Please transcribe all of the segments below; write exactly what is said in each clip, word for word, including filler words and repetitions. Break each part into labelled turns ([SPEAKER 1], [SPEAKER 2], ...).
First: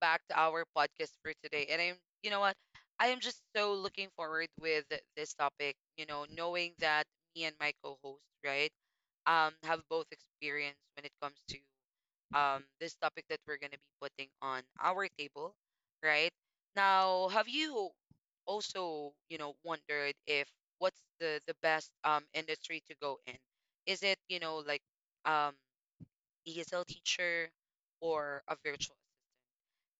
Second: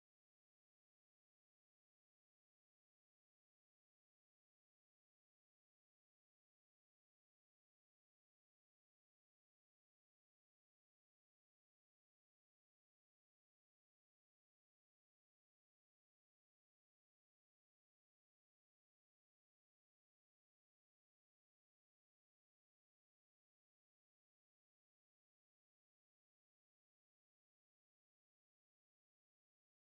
[SPEAKER 1] back to our podcast for today. And I'm, you know what, I am just so looking forward with this topic. You know, knowing that me and my co-host, right, um, have both experience when it comes to um this topic that we're gonna be putting on our table, right? Now, have you also, you know, wondered if what's the the best um industry to go in? Is it, you know, like um E S L teacher? Or a virtual,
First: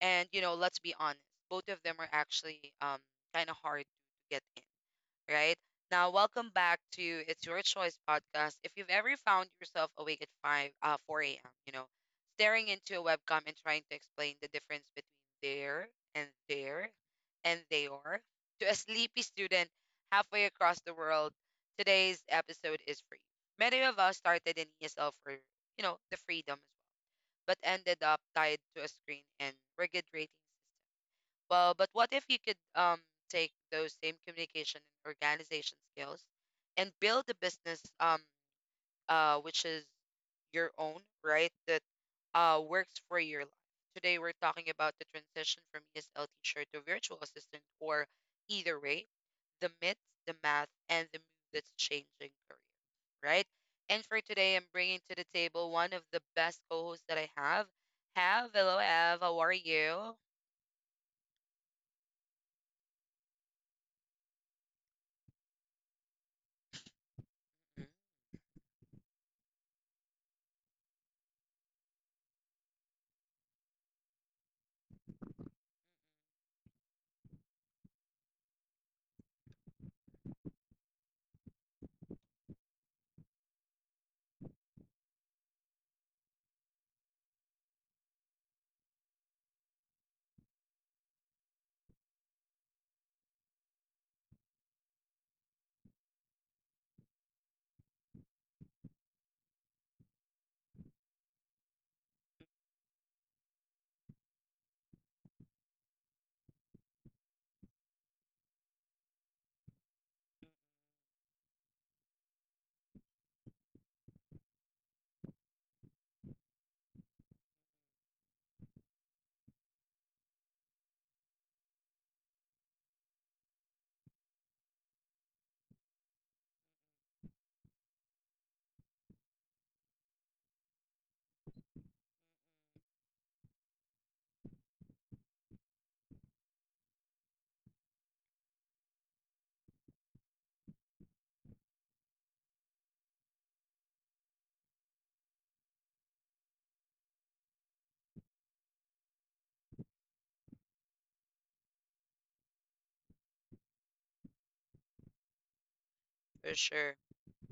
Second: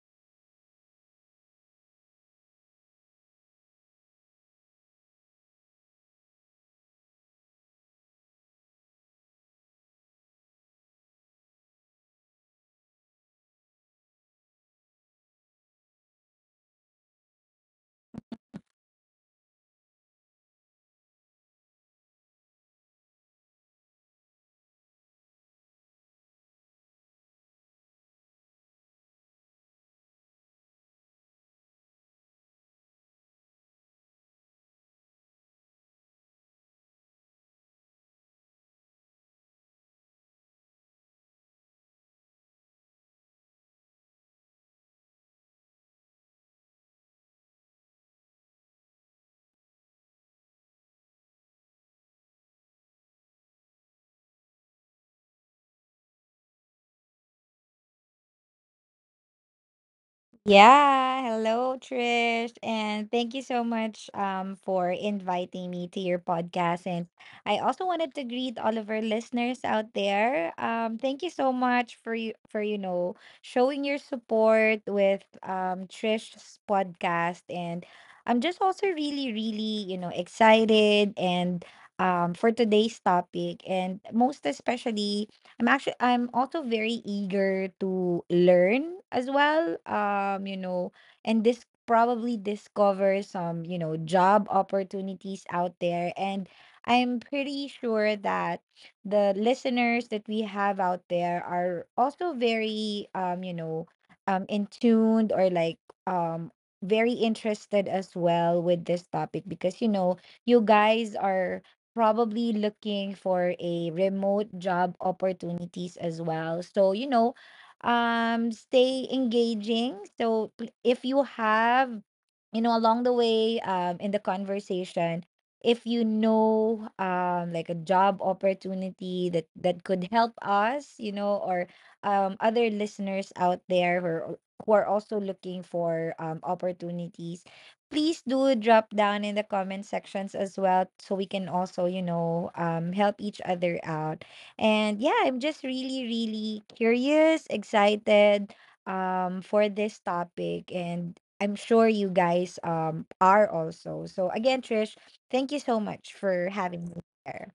[SPEAKER 1] and you know, let's be honest, both of them are actually um kind of hard to get in, right? Now, welcome back to It's Your Choice podcast. If you've ever found yourself awake at five uh four a m, you know, staring into a webcam and trying to explain the difference between there and there and they are to a sleepy student halfway across the world, today's episode is free. Many of us started in E S L for, you know, the freedom as well, but ended up tied to a screen and rigid ratings. Well, but what if you could um take those same communication and organization skills and build a business, um uh which is your own, right? That uh works for your life. Today we're talking about the transition from E S L teacher to virtual assistant or, either way, the myth, the math, and the move that's changing career, right? And for today, I'm bringing to the table one of the best co-hosts that I have. Have, hello, Ev. How are you?
[SPEAKER 2] Yeah, hello Trish, and thank you so much um for inviting me to your podcast. And I also
[SPEAKER 1] Mhm,
[SPEAKER 2] wanted to greet all of our listeners out there. Um, thank you so much for you for you know showing your support with um Trish's podcast. And I'm just also really really you know excited, and um for today's topic, and most especially I'm actually I'm also very eager to learn as well. Um, you know, and this probably discover some, you know, job opportunities out there. And I'm pretty sure that the listeners that we have out there are also very, um, you know, um in tuned, or like, um very interested as well, with this topic, because you know you guys are probably looking for a remote job opportunities as well. So, you know, um stay engaging. So pl- if you have, you know, along the way, um in the conversation, if you know, um like a job opportunity that that could help us, you know, or um other listeners out there who are, who are also looking for um opportunities, please do drop down in the comment sections as well, so we can also, you know um help each other out. And yeah, I'm just really really curious, excited, um for this topic, and I'm sure you guys, um are also. So again, Trish, thank you so much for
[SPEAKER 1] For
[SPEAKER 2] having
[SPEAKER 1] sure.
[SPEAKER 2] me here.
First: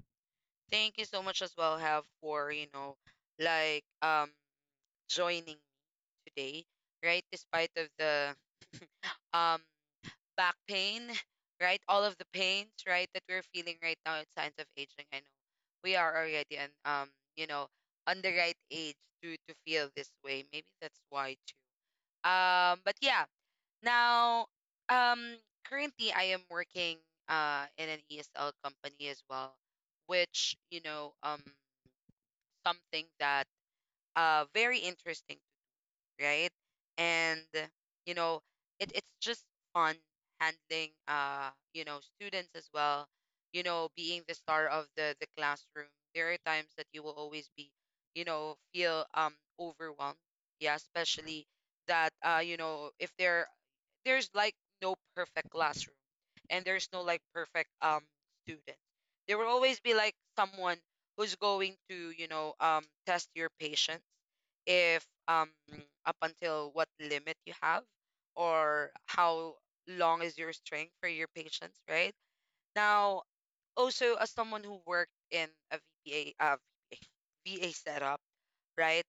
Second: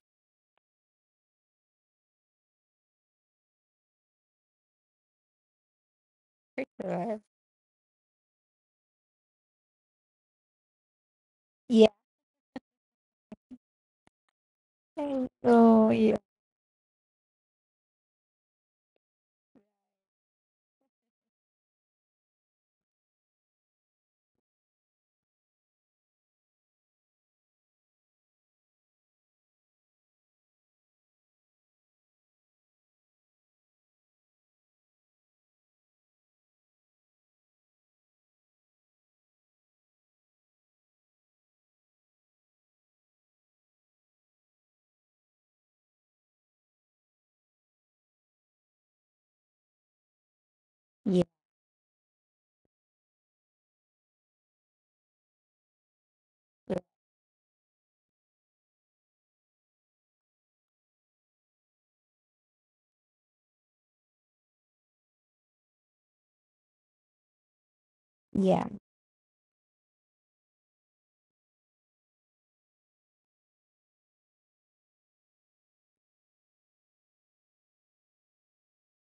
[SPEAKER 1] Thank you so much as well, Have, for, you know, like um joining me today,
[SPEAKER 2] Sure.
[SPEAKER 1] right? Despite of the um back pain, right?
[SPEAKER 2] Yeah,
[SPEAKER 1] All of the pains, right, that we're feeling right now at signs of aging. I
[SPEAKER 2] thank
[SPEAKER 1] know we are
[SPEAKER 2] you.
[SPEAKER 1] already, and um, you know, on the right age to to feel this way. Maybe that's why too. Um, but yeah, now, um currently I am working uh in an E S L company as well, which, you know, um something that uh very interesting, right? And you know, it, it's just fun handling, uh, you know, students as well, you know, being the star of the the classroom. There are times that you will always be, you know, feel um overwhelmed. Yeah,
[SPEAKER 2] Yeah,
[SPEAKER 1] especially that, uh, you know, if there there's like no perfect classroom and
[SPEAKER 2] yeah,
[SPEAKER 1] there's no like perfect um student. There will always be like someone who's going to, you know, um test your patience, if um up until what limit you have,
[SPEAKER 2] yeah.
[SPEAKER 1] or how long is your string for your patience, right? Now, also as someone who worked in a V A, uh, V A setup, right?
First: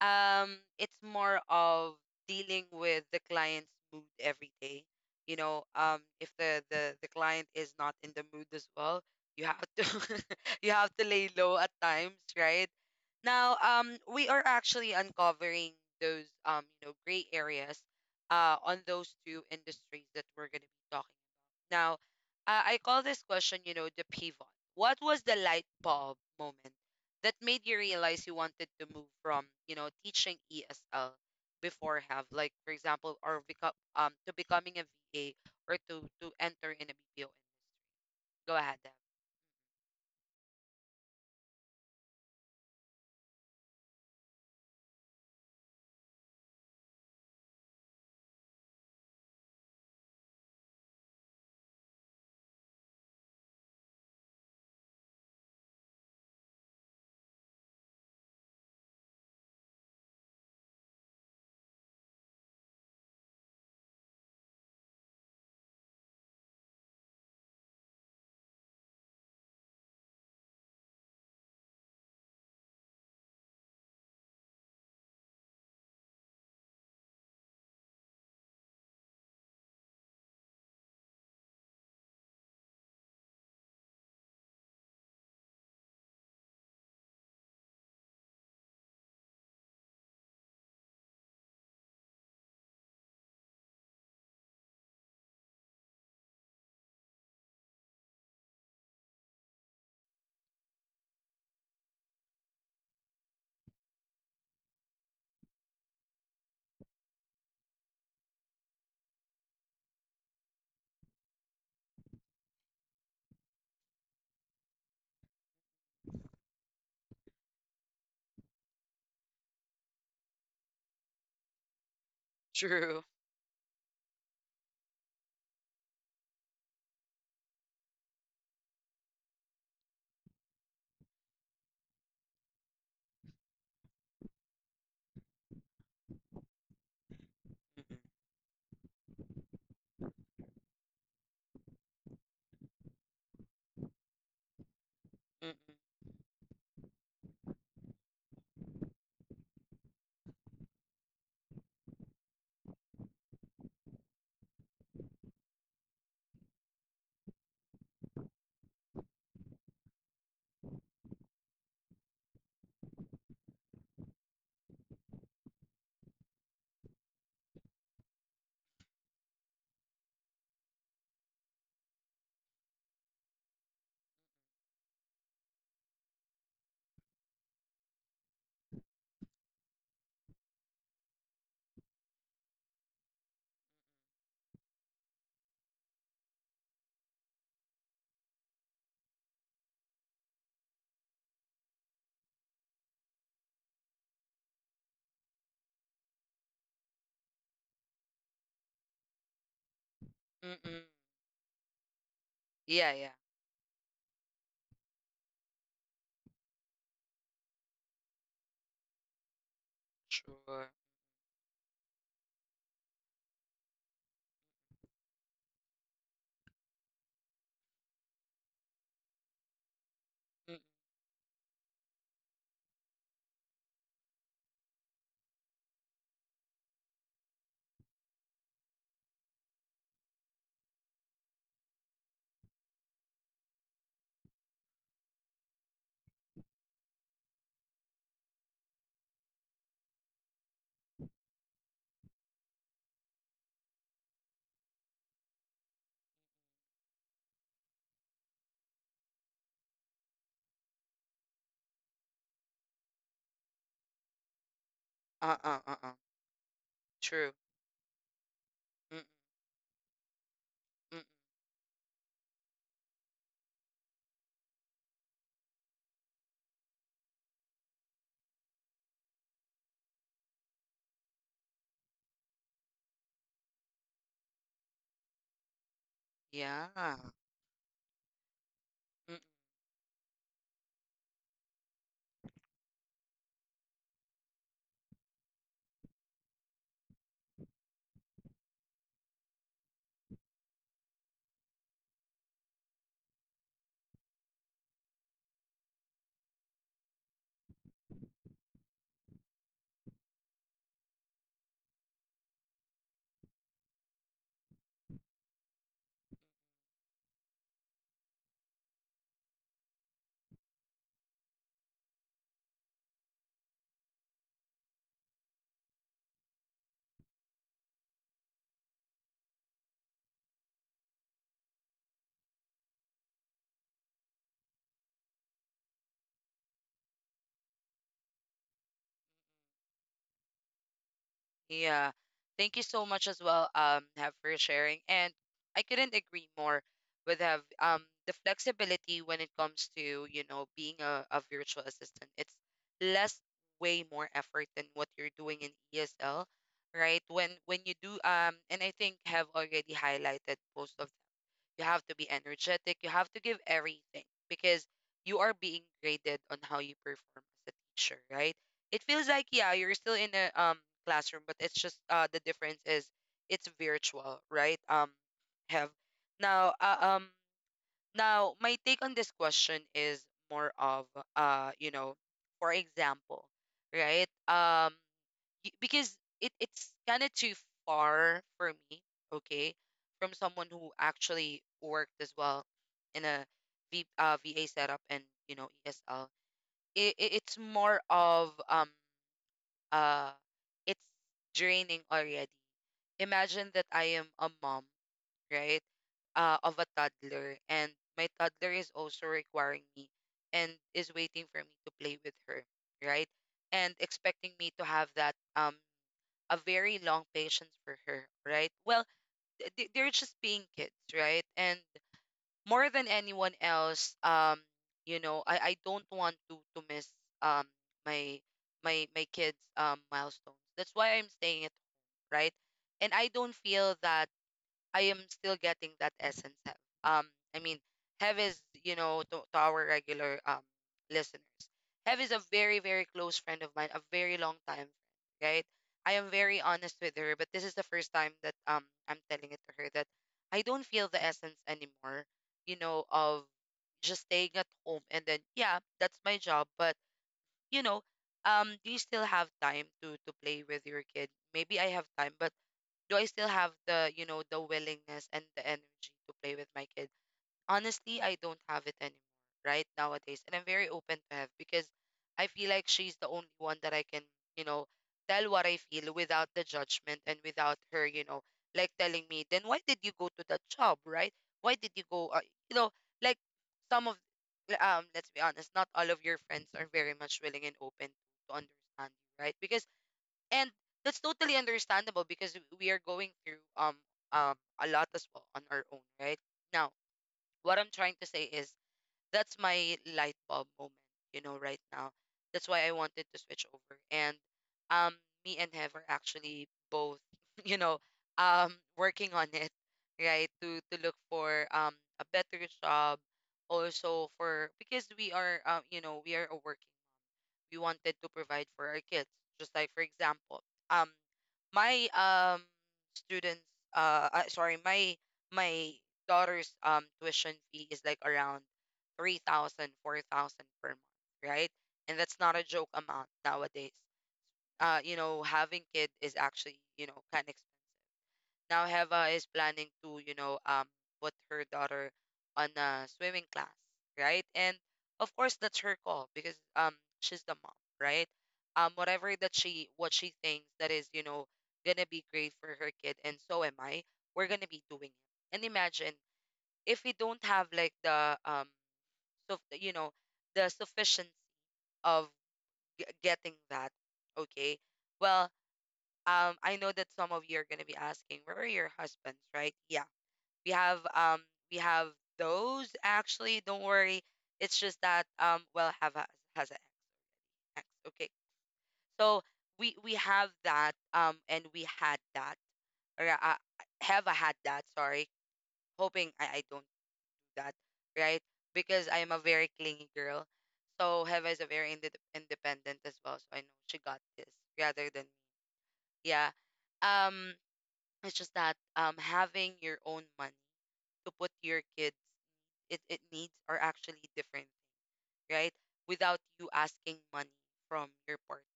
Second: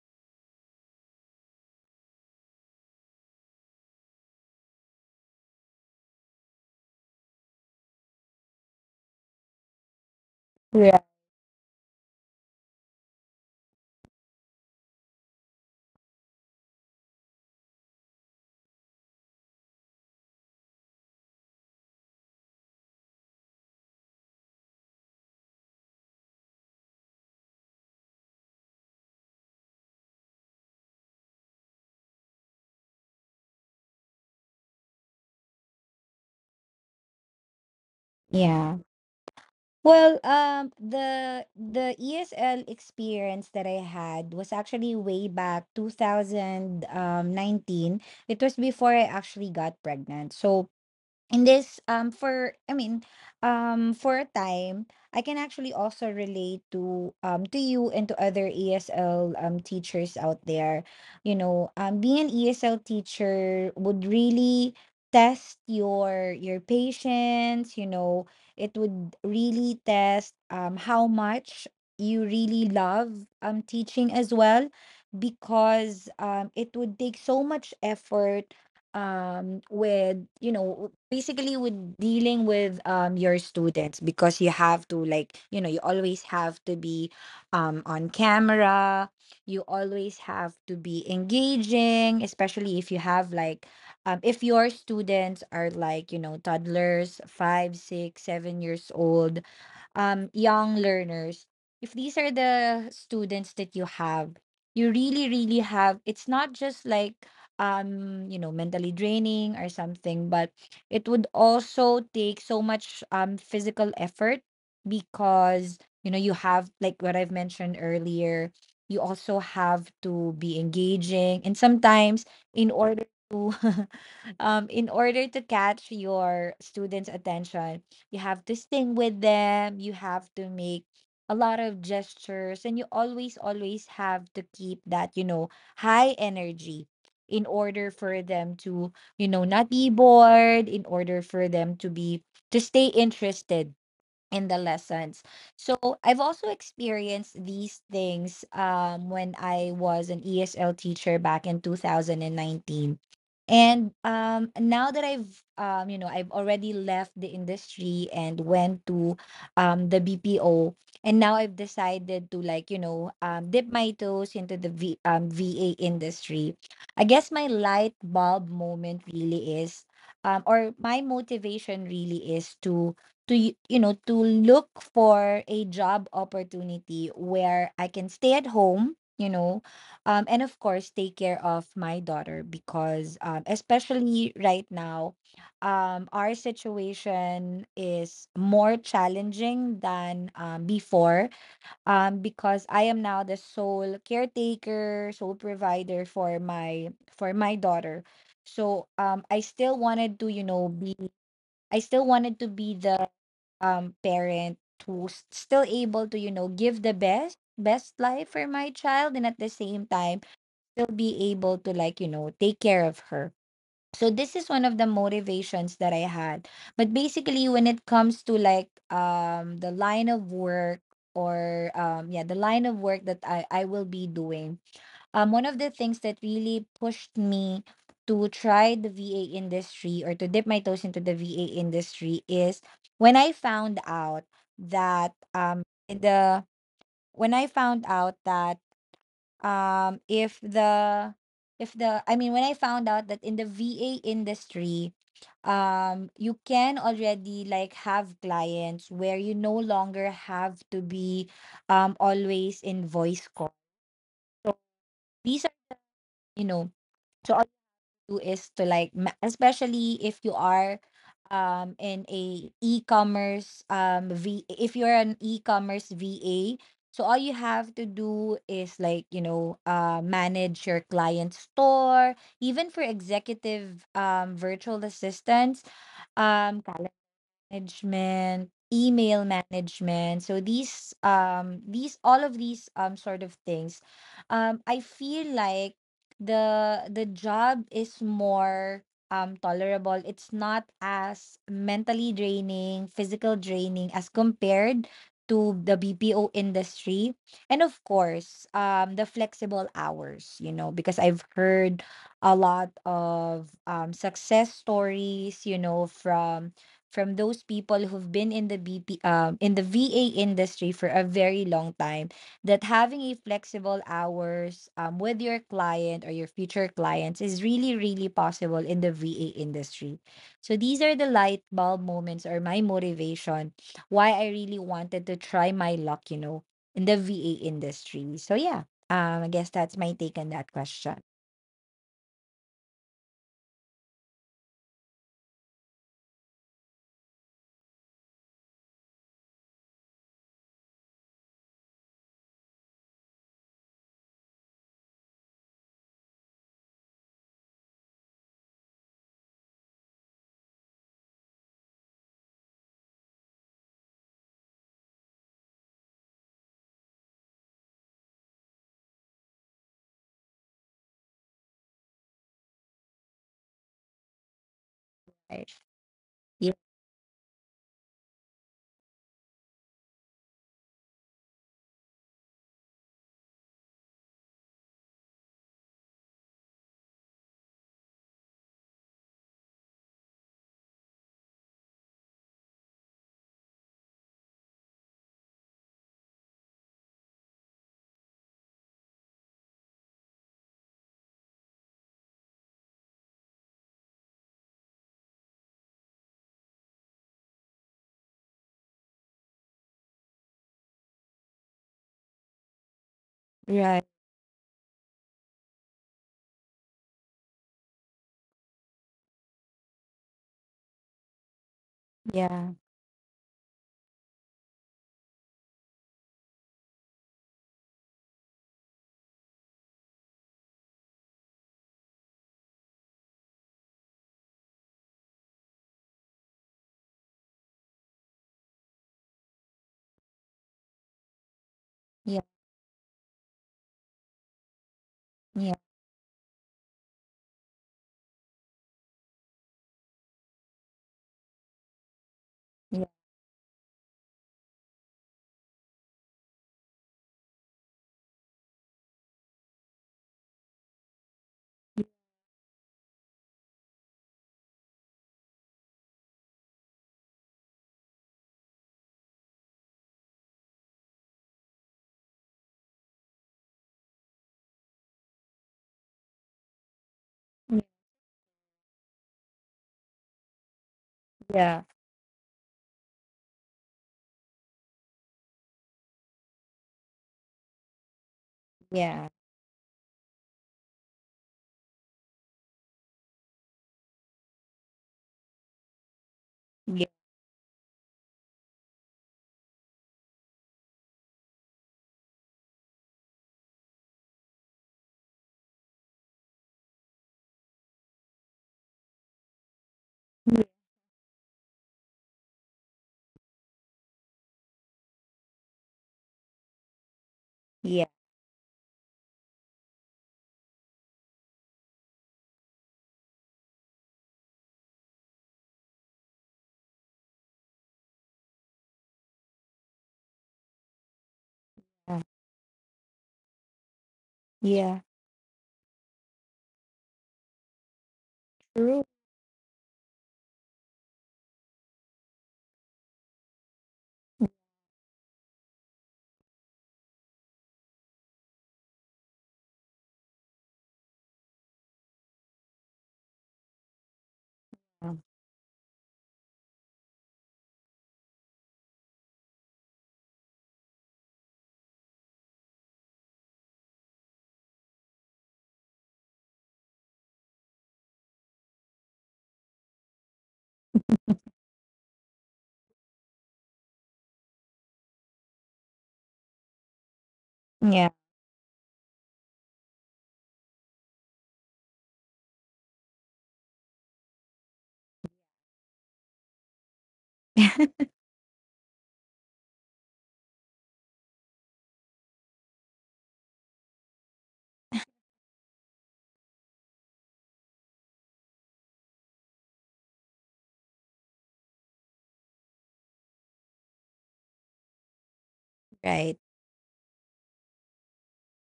[SPEAKER 1] Um, it's more of dealing with the client's mood every day. You know, um, if the the the client is not in the mood as well, you have to you have
[SPEAKER 2] Right.
[SPEAKER 1] to lay low at times, right? Now, um, we are actually uncovering those, um, you know, gray areas uh on those two industries that we're going to be talking now. uh, I call this question, you know, the pivot. What was the light bulb moment that made you realize you wanted to move from, you know, teaching E S L before, Have, like, for example, or become, um to becoming a V A, or to to enter in a B P O? Go
[SPEAKER 2] Yeah.
[SPEAKER 1] ahead, Deb.
[SPEAKER 2] Well, um, the the E S L experience that I had was actually way back two thousand nineteen. It was before I actually got pregnant. So in this, um for, I mean, um for a time, I can actually also relate to, um to you and to other ESL, um teachers out there. You know um being an ESL teacher would really test your your patience you know It would really test, um how much you really love, um teaching as well. Because, um it would take so much effort, um with, you know basically with dealing with, um your students. Because you have to, like, you know you always have to be, um on camera. You always have to be engaging, especially if you have, like, um if your students are, like, you know toddlers, five, six, seven years old, um young learners. If these are the students that you have, you really really have it's not just like, um you know mentally draining or something. But it would also take so much, um physical effort, because, you know you have, like, what I've mentioned earlier. You also have to be engaging, and sometimes, in order
[SPEAKER 1] True.
[SPEAKER 2] to um in order to catch your students' attention. You have to sing with them, you have to make a lot of gestures, and you always always have to keep that, you know high energy, in order
[SPEAKER 1] Mm-mm.
[SPEAKER 2] for them to, you know not be bored, in order for them to be to stay interested in the lessons.
[SPEAKER 1] Mm-mm.
[SPEAKER 2] So I've also experienced these things, um, when I was an E S L teacher back in two thousand nineteen. And, um, now that I've, um, you know, I've already left the industry and went to, um, the B P O, and now I've decided to, like, you know, um, dip my toes into the v, um, V A industry. I guess my light bulb moment really is, um, or my motivation really is to to y- you know to look for a job opportunity where I can stay at home, you know, um, and of course take care of my daughter. Because, um, especially right now, um, our situation is more challenging than, um, before, um, because I am now the sole caretaker, sole provider for my for my daughter. So, um, I still wanted to you know
[SPEAKER 1] Mm-mm.
[SPEAKER 2] be I still wanted to be
[SPEAKER 1] Yeah, yeah.
[SPEAKER 2] the, um parent who's still able to, you know give the best best life for my child, and at the same time
[SPEAKER 1] Sure.
[SPEAKER 2] still be able to, like, you know take care of her, so this is one of the motivations that I had. But basically, when it comes to, like, um the line of
[SPEAKER 1] Mm-mm.
[SPEAKER 2] work, or, um yeah, the line of work that i i will be doing, um, one of the things that really pushed me to try the V A industry, or to dip my toes into the V A industry, is when I found out that um the when I found out that um if the if the I mean, when I found out that in the V A industry, um you can already, like, have clients where you no longer have to be, um always in voice call. So these are,
[SPEAKER 1] Uh-uh. Uh-uh.
[SPEAKER 2] you know
[SPEAKER 1] True.
[SPEAKER 2] so do is to, like,
[SPEAKER 1] Mm-mm.
[SPEAKER 2] ma- especially if you are,
[SPEAKER 1] Mm-mm.
[SPEAKER 2] um in a e-commerce, um v if you're an e-commerce VA, so all you have to do is, like, you know uh manage your client store. Even for executive, um virtual assistants, um
[SPEAKER 1] Yeah.
[SPEAKER 2] management, email management. So these um these all of these, um sort of things, um I feel like the the job is more, um tolerable. It's not as mentally draining, physical draining as compared to the B P O industry. And of course, um the flexible hours, you know, because I've heard a lot of, um success stories, you know, from from those people who've been in the B P um in the V A industry for a very long time, that having a flexible hours, um with your client or your future clients is really really possible in the V A industry. So these are the light bulb moments or my motivation why I really wanted to try my luck, you know, in the V A industry. So yeah, um I guess that's my take on that question.
[SPEAKER 1] Yeah. Thank you so much as well, um, Have, for sharing. And I couldn't agree more with Have. Um, the flexibility when it comes to, you know, being a, a virtual assistant, it's less, way more effort than what you're doing in E S L, right? When when you do, um and I think Have already highlighted most of, you have to be energetic. You have to give everything because you are being graded on how you perform as a teacher, right? It feels like, yeah, you're still in a um classroom, but it's just, uh the difference is it's virtual, right? Um,
[SPEAKER 2] Right.
[SPEAKER 1] have,
[SPEAKER 2] Yeah.
[SPEAKER 1] now uh, um now my take on this question is more of, uh you know, for example, right? Um y- because it, it's kind of too far for me. Okay, from someone who actually worked as well in a v, uh, V A setup and, you know, E S L. It, it, it's more of, um, uh, it's draining already. Imagine that I am a mom, right, uh, of a toddler, and my toddler is also requiring me and is waiting for me to play with her, right? And
[SPEAKER 2] Right.
[SPEAKER 1] expecting me to have that um a very long patience for her, right? Well, th- th- they're just being kids, right? And
[SPEAKER 2] Yeah.
[SPEAKER 1] more than anyone else, um, you know, I, I don't want to to miss um my my my kids' um milestones. That's why I'm staying at home, right? And I don't feel that I am still getting that essence. Hev. Um, I mean, Hev is, you know, to, to our regular um listeners, Hev is
[SPEAKER 2] Yeah.
[SPEAKER 1] a very, very close friend of mine, a very long time friend, right?
[SPEAKER 2] Yeah.
[SPEAKER 1] I am very honest with her, but this is the first time that um I'm telling it to her that I don't feel the essence anymore, you
[SPEAKER 2] Yeah.
[SPEAKER 1] know, of just staying at home, and then, yeah, that's my job. But you know, um, do you still have time to to play with your kid? Maybe I have time, but do I still have, the, you know, the willingness and the energy to play with my kid? Honestly, I don't have it anymore right nowadays. And I'm very open to Have, because I feel like she's the only one that I can, you know, tell what I feel without the judgment, and without her, you know, like telling me, then why did you go to that job, right? Why
[SPEAKER 2] Yeah.
[SPEAKER 1] did you go, uh, you know, like, some of, um, let's be honest, not all of your friends are very much willing and open to understand
[SPEAKER 2] Yeah.
[SPEAKER 1] you, right? Because and that's totally understandable, because we are going through um um a lot as well on our own, right? Now,
[SPEAKER 2] Yeah.
[SPEAKER 1] what I'm trying to say is, that's my light bulb moment, you know, right now. That's why I wanted to switch over. And um me and Hev are actually both, you know, um working on it, right? To to look for um a better job. Also for, because we are, um you know, we are a working. We
[SPEAKER 2] Yeah.
[SPEAKER 1] wanted to provide for our kids. Just, like, for example, um my um students, uh, uh sorry, my my daughter's um tuition fee is like around three thousand four thousand per month, right? And that's not a joke amount nowadays.
[SPEAKER 2] Yeah.
[SPEAKER 1] Uh you know having kid is actually, you know kind of expensive. Now,
[SPEAKER 2] True.
[SPEAKER 1] Heva is planning to, you know, um put her daughter on a swimming class, right? And of course that's her call, because um she's the mom, right? Um whatever, that she what she thinks that is, you know, gonna be great for her kid, and so am I, we're gonna be doing
[SPEAKER 2] Yeah.
[SPEAKER 1] it. And imagine if we don't have like the um so you know the sufficiency of g- getting that. Okay, well, um, I know that some of you are going to be asking, where are your husbands, right? Yeah. We have um we have those actually. Don't worry. It's just that, um well, Have has, has an X.
[SPEAKER 2] Yeah.
[SPEAKER 1] Okay. So we we have that, um and we had that. Or, uh, uh, Have I had that, sorry. Hoping I, I don't do that, right? Because I am a very clingy girl. So Heva is a very inde independent as well. So I know she got this rather than me. Yeah. Um, it's just that, um having your own money to put your kids, it, it needs are actually different, right?
[SPEAKER 2] Right.
[SPEAKER 1] Without you asking money from your partner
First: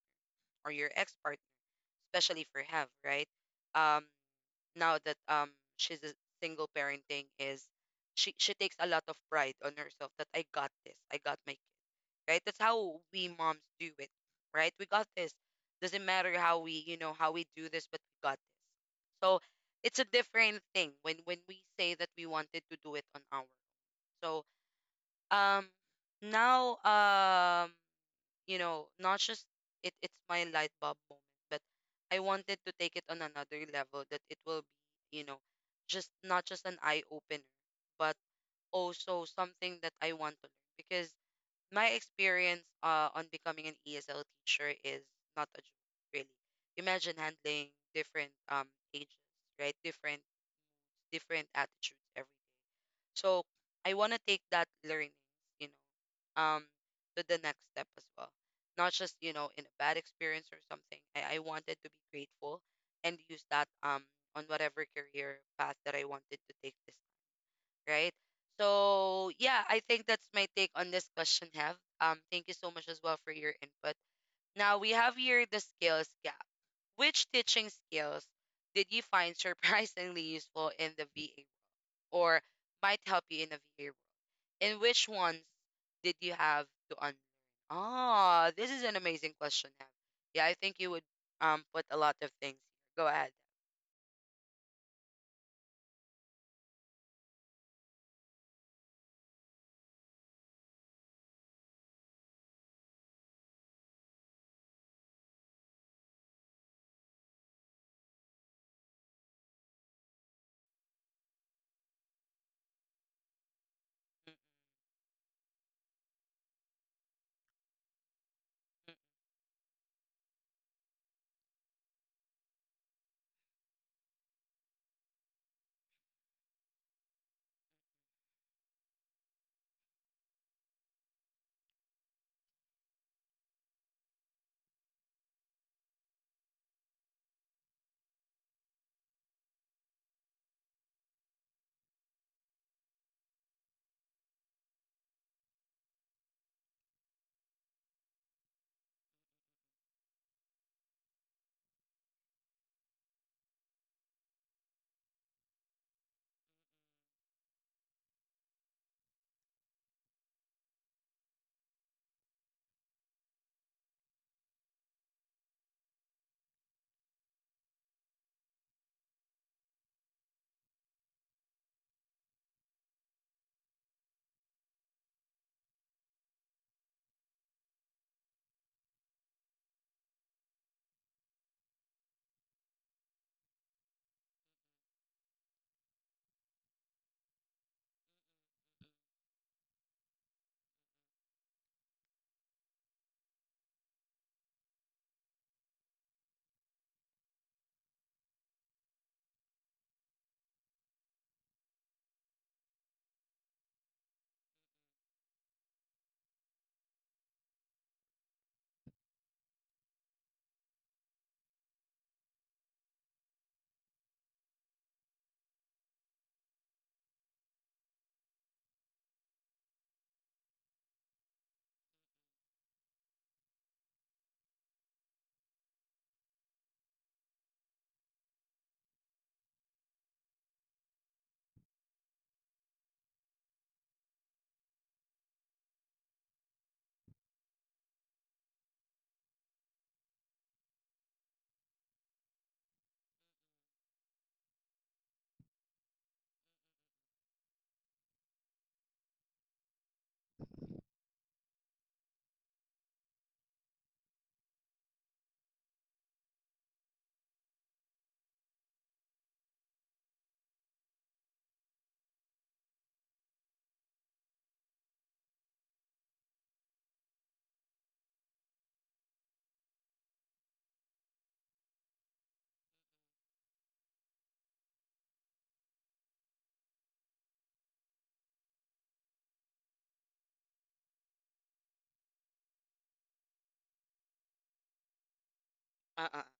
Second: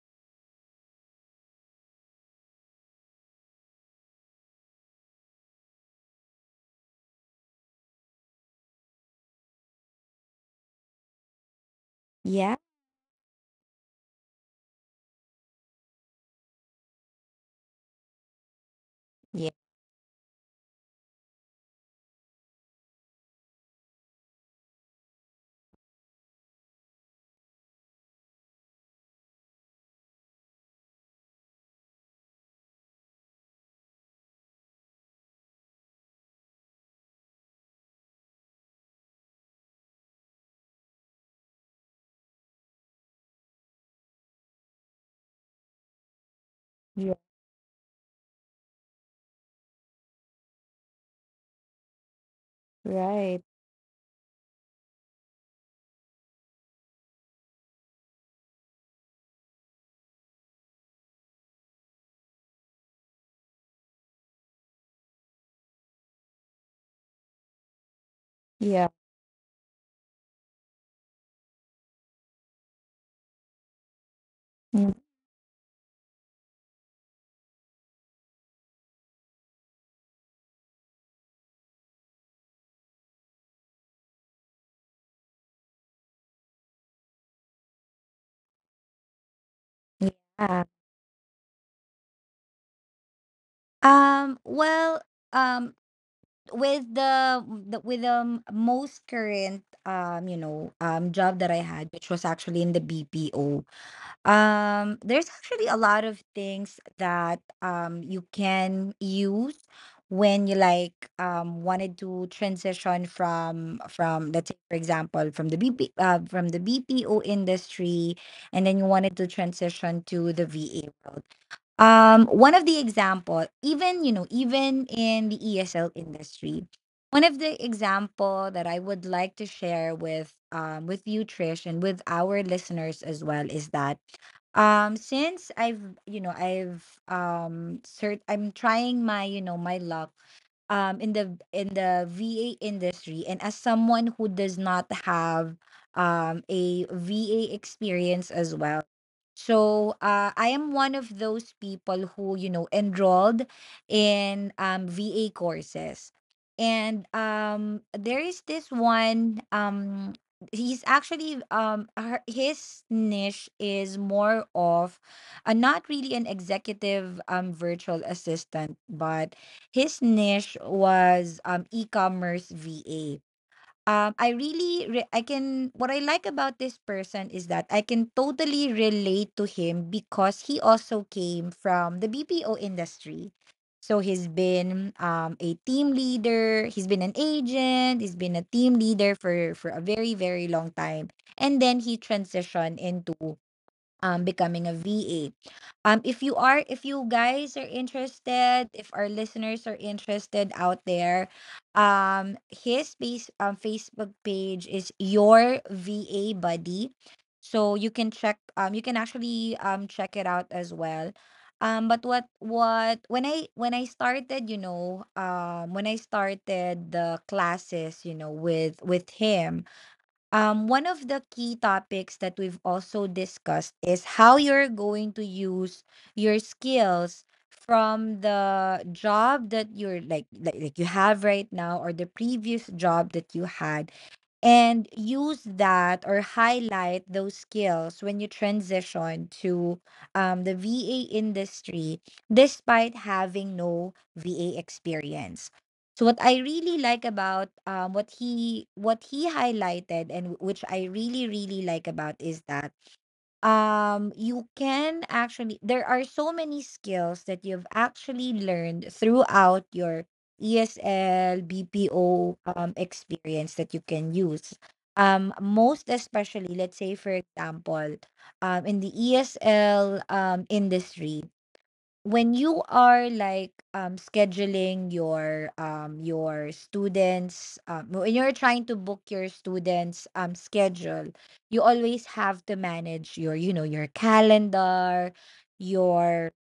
[SPEAKER 1] or your ex partner, especially if you have, right? Um, Now that, um she's a single parenting is, she she takes a lot of pride on herself that I got this, I got my kid, right?
[SPEAKER 2] Yeah.
[SPEAKER 1] That's how we moms do it, right? We got this. Doesn't matter how we, you know, how we do this, but we got this. So
[SPEAKER 2] Yeah.
[SPEAKER 1] it's a different thing when when we say that we wanted to do it on our own. So um now, um you know not just it it's my light bulb moment, but I wanted to take it on another level, that it will be, you know just, not just an eye opener, but also something that I want to learn, because my experience uh on becoming an ESL teacher is not a joke. Really,
[SPEAKER 2] Yeah.
[SPEAKER 1] imagine handling different um ages, right? Different, different attitudes, everything.
[SPEAKER 2] Right.
[SPEAKER 1] So I want to take that learning, you know, um, to the next step as well. Not just, you know, in a bad experience or something. I, I wanted to be grateful and use that um on whatever career path that I wanted to take this time, right?
[SPEAKER 2] Yeah.
[SPEAKER 1] So yeah, I think that's my take on this question, Have. Um, thank you so much as well for your input. Now we
[SPEAKER 2] Mm.
[SPEAKER 1] have here the skills gap. Which teaching skills did you find surprisingly useful in the V A or might help you in a V A, and which ones did you have to unlearn? Ah, this is an amazing question, Have. Yeah, I
[SPEAKER 2] Yeah.
[SPEAKER 1] think you would um put a lot of things here. Go ahead.
[SPEAKER 2] Um, well, um, with the, the with the most current, um, you know, um job that I had, which was actually in the B P O. Um, there's actually a lot of things that, um you can use when you, like, um wanted to transition from from let's say for example from the B P uh, from the B P O industry, and then you
[SPEAKER 1] Mm, mm.
[SPEAKER 2] wanted to transition to the V A world. Um, one of the example, even you know, even in the E S L industry, one of the example that I would like to share with, um with you, Trish, and with our listeners as well, is that, um, since I've, you know, I've um cert I'm trying my, you know, my luck, um in the in the V A industry, and as someone who does not have, um a V A experience as well. So, uh, I am one of those people who, you know, enrolled in, um, V A courses. And, um, there is this one, um, he's actually, um, her, his niche is more of, uh, not really an executive, um, virtual assistant, but his niche was, um, e commerce V A. um, I really, re- I can, what I like about this person is that I can totally relate to him because he also came from the B P O industry. So he's been, um, a team leader, he's been an agent, he's been a team leader for, for a very, very long time. And then he transitioned into, um becoming a V A. Um if you are if you guys are interested, if our listeners are interested out there, um his base, um Facebook page is your V A buddy. So you can check um you can actually, um check it out as well. Um but what what when I when I started, you know, um when I started the classes, you know, with with him. Um, one of the key topics that we've also discussed is how you're going to use your skills from the job that you're, like, like like you have right now, or the previous job that you had, and use that, or highlight those skills when you transition to, um, the V A industry, despite having no V A experience. So what I really like about um, what he what he highlighted and which I really really like about is that um you can actually there are so many skills that you've actually learned throughout your E S L B P O um experience that you can use um most especially let's say for example um in the E S L um industry when you are like um scheduling your um your students um when you're trying to book your students um schedule you always have to manage your you know your calendar
[SPEAKER 1] Uh-uh.
[SPEAKER 2] your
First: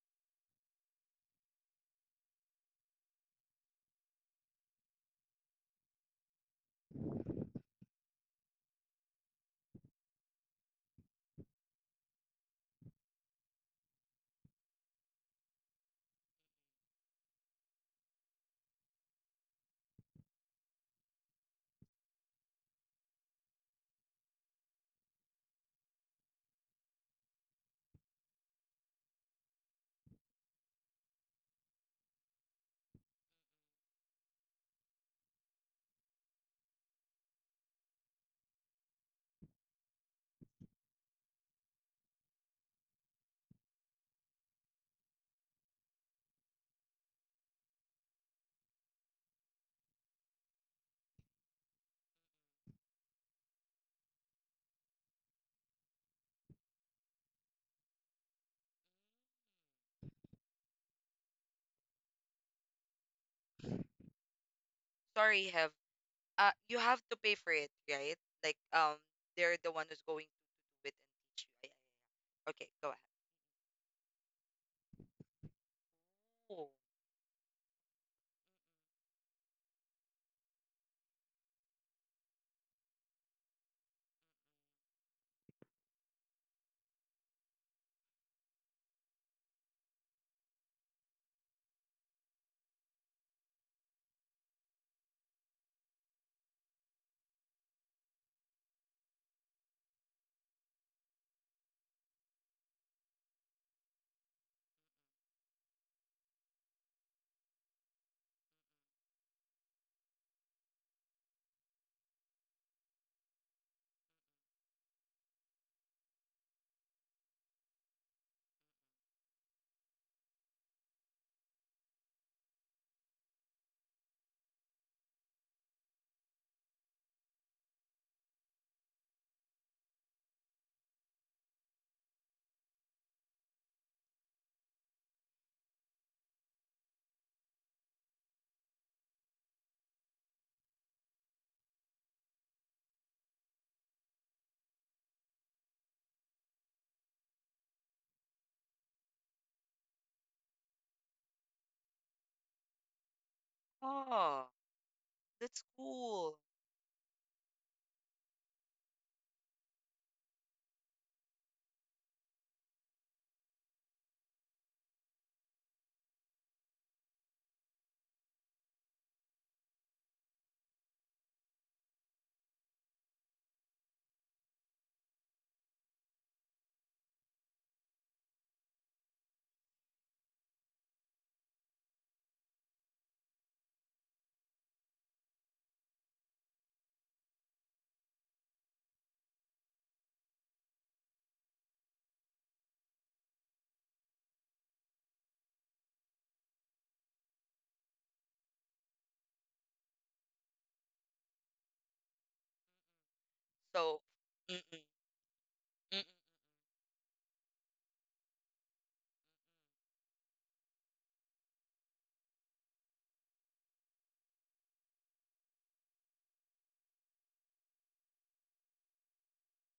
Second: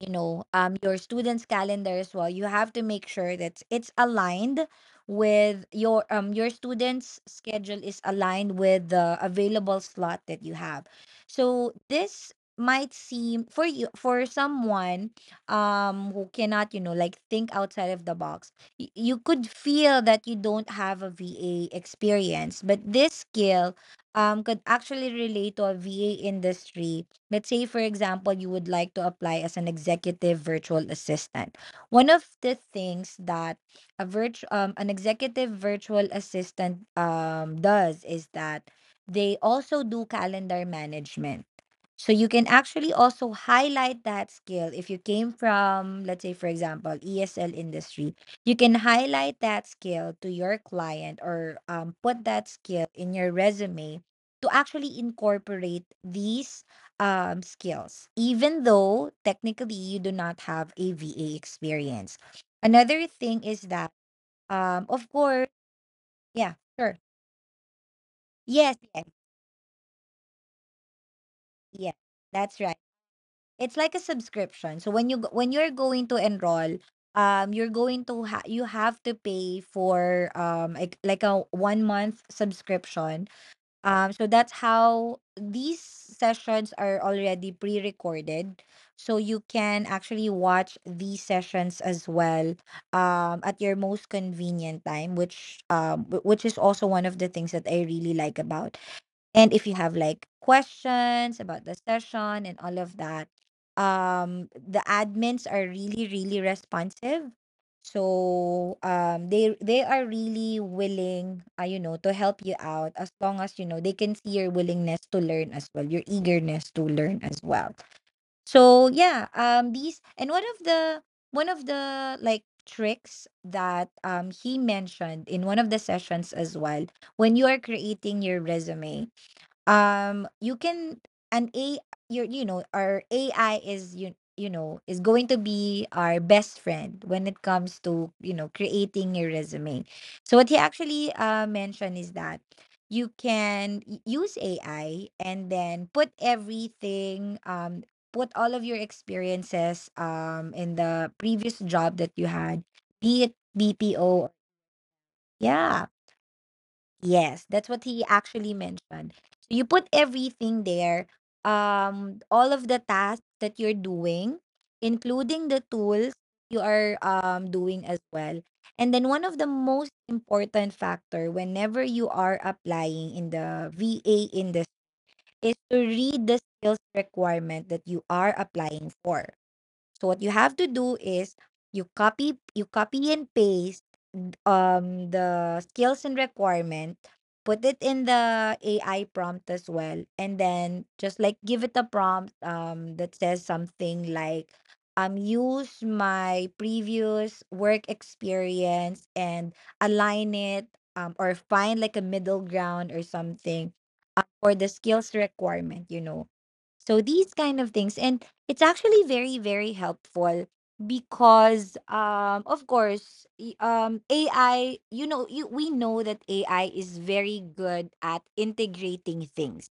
[SPEAKER 2] you know um your students calendar as well. You have to make sure that it's aligned with your um your students schedule, is aligned with the available slot that you have. So this might seem for you, for someone um who cannot, you know like, think outside of the box, y- you could feel that you don't have a VA experience, but this skill um could actually relate to a VA industry. Let's say, for example, you would like to apply as an executive virtual assistant. One of the things that a virtu- um, an executive virtual assistant um, does is that they also do calendar management. So you can actually also highlight that skill. If you came from, let's say, for example, E S L industry, you can highlight that skill to your client or um, put that skill in your resume to actually incorporate these um skills, even though technically you do not have A V A experience. Another thing is that um of course,
[SPEAKER 1] Sorry, Have. Uh,
[SPEAKER 2] yeah,
[SPEAKER 1] you
[SPEAKER 2] sure,
[SPEAKER 1] have to pay for it, right? Like
[SPEAKER 2] yes
[SPEAKER 1] um,
[SPEAKER 2] yes
[SPEAKER 1] they're the one who's going to do it and teach you. Yeah,
[SPEAKER 2] yes,
[SPEAKER 1] yeah, yeah.
[SPEAKER 2] that's
[SPEAKER 1] Okay,
[SPEAKER 2] right.
[SPEAKER 1] go ahead.
[SPEAKER 2] It's like a subscription. So when you go- when you're going to
[SPEAKER 1] Cool.
[SPEAKER 2] enroll, um you're going to ha- you have to pay for um like, like a one month subscription. Um, so that's how these sessions are already pre-recorded. So you can actually watch these sessions as well um, at your most convenient time, which um, wh- which is also one of the things that I really like about. And if you have like questions about the session and all of that, um the admins are really really responsive. So um they they are really willing, uh, you know, to help you out, as long as, you know, they can see your willingness to learn as well, your eagerness to learn as well. So yeah, um these, and one of the one of the like tricks that um he mentioned in one of the sessions as well: when you are creating your resume, um you can an a your you know our AI is you you know is going to be our best friend when it comes to, you know, creating your resume. So what he actually uh mentioned is that you can y- use AI and then put everything, um put all of your experiences um in the previous job that you had, be it BPO.
[SPEAKER 1] Oh, that's
[SPEAKER 2] Yeah.
[SPEAKER 1] cool.
[SPEAKER 2] Yes, that's what he actually mentioned. So you put everything there, um, all of the tasks that you're doing, including the tools you are um, doing as well. And then one of the most important factor whenever you are applying in the V A industry is to read the skills requirement that you are applying for. So what you have to do is you copy you copy and paste um the skills and requirement, put it in the AI prompt as well, and then just like give it a prompt um that says something like um use my previous work experience and align it, um or find like a middle ground or something,
[SPEAKER 1] So,
[SPEAKER 2] uh, for the
[SPEAKER 1] mm-mm,
[SPEAKER 2] skills requirement, you
[SPEAKER 1] mm-mm,
[SPEAKER 2] know. So these kind of things, and it's actually very very helpful because um of course, y- um A I, you know, you we know that A I is very good at integrating things.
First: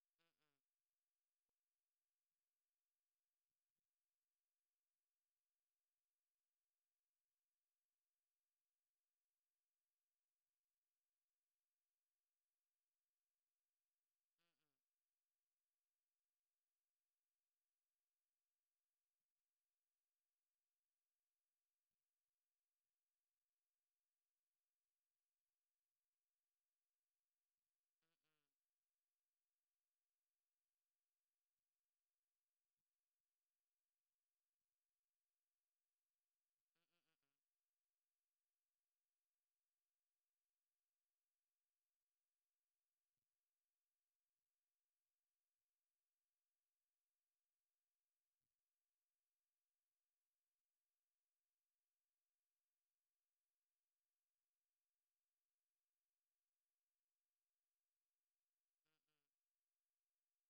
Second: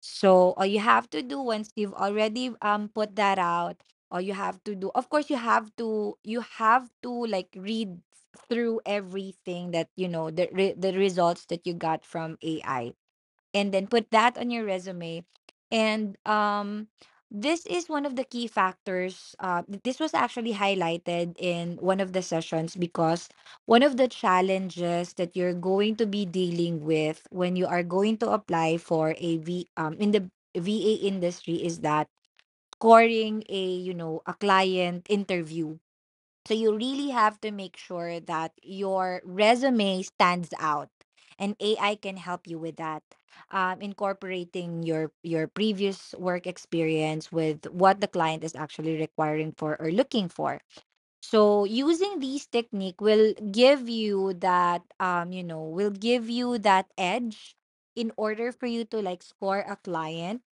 [SPEAKER 2] So all you have to do once you've already um put that out, all you have to do, of course, you have to, you have to like, read through everything that, you know, the re- the results that you got from A I, and then put that on your resume. And um, This is one of the key factors. Uh, th- this was actually highlighted in one of the sessions, because one of the challenges that you're going to be dealing with when you are going to apply for a V um, in the V A industry is that scoring a, you know, a client interview. So you really have to make sure that your resume stands out, and A I can help you with that. Um, incorporating your your previous work experience with what the client is actually requiring for or looking for, so using these technique will give you that, um you know will give you that edge in order for you to like score a client.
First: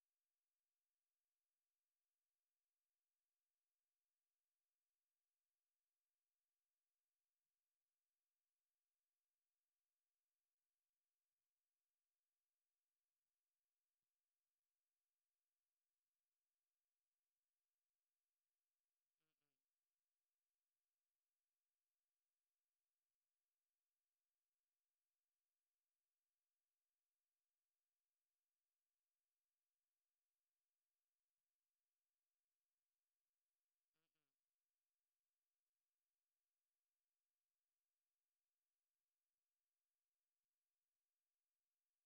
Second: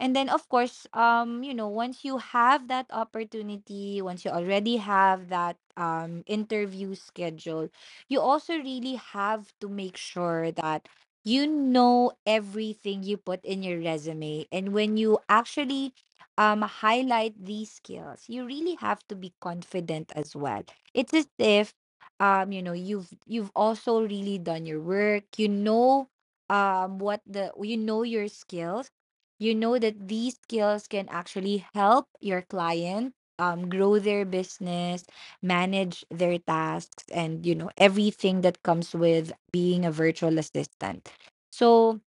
[SPEAKER 2] And then, of course, um you know, once you have that opportunity, once you already have that um interview schedule, you also really have to make sure that you know everything you put in your resume, and when you actually um, highlight these skills, you really have to be confident as well. It's as if, um, you know, you've you've also really done your work. You know um, what the, you know, your skills. You know that these skills can actually help your client um, grow their business, manage their tasks, and, you know, everything that comes with being a virtual assistant. So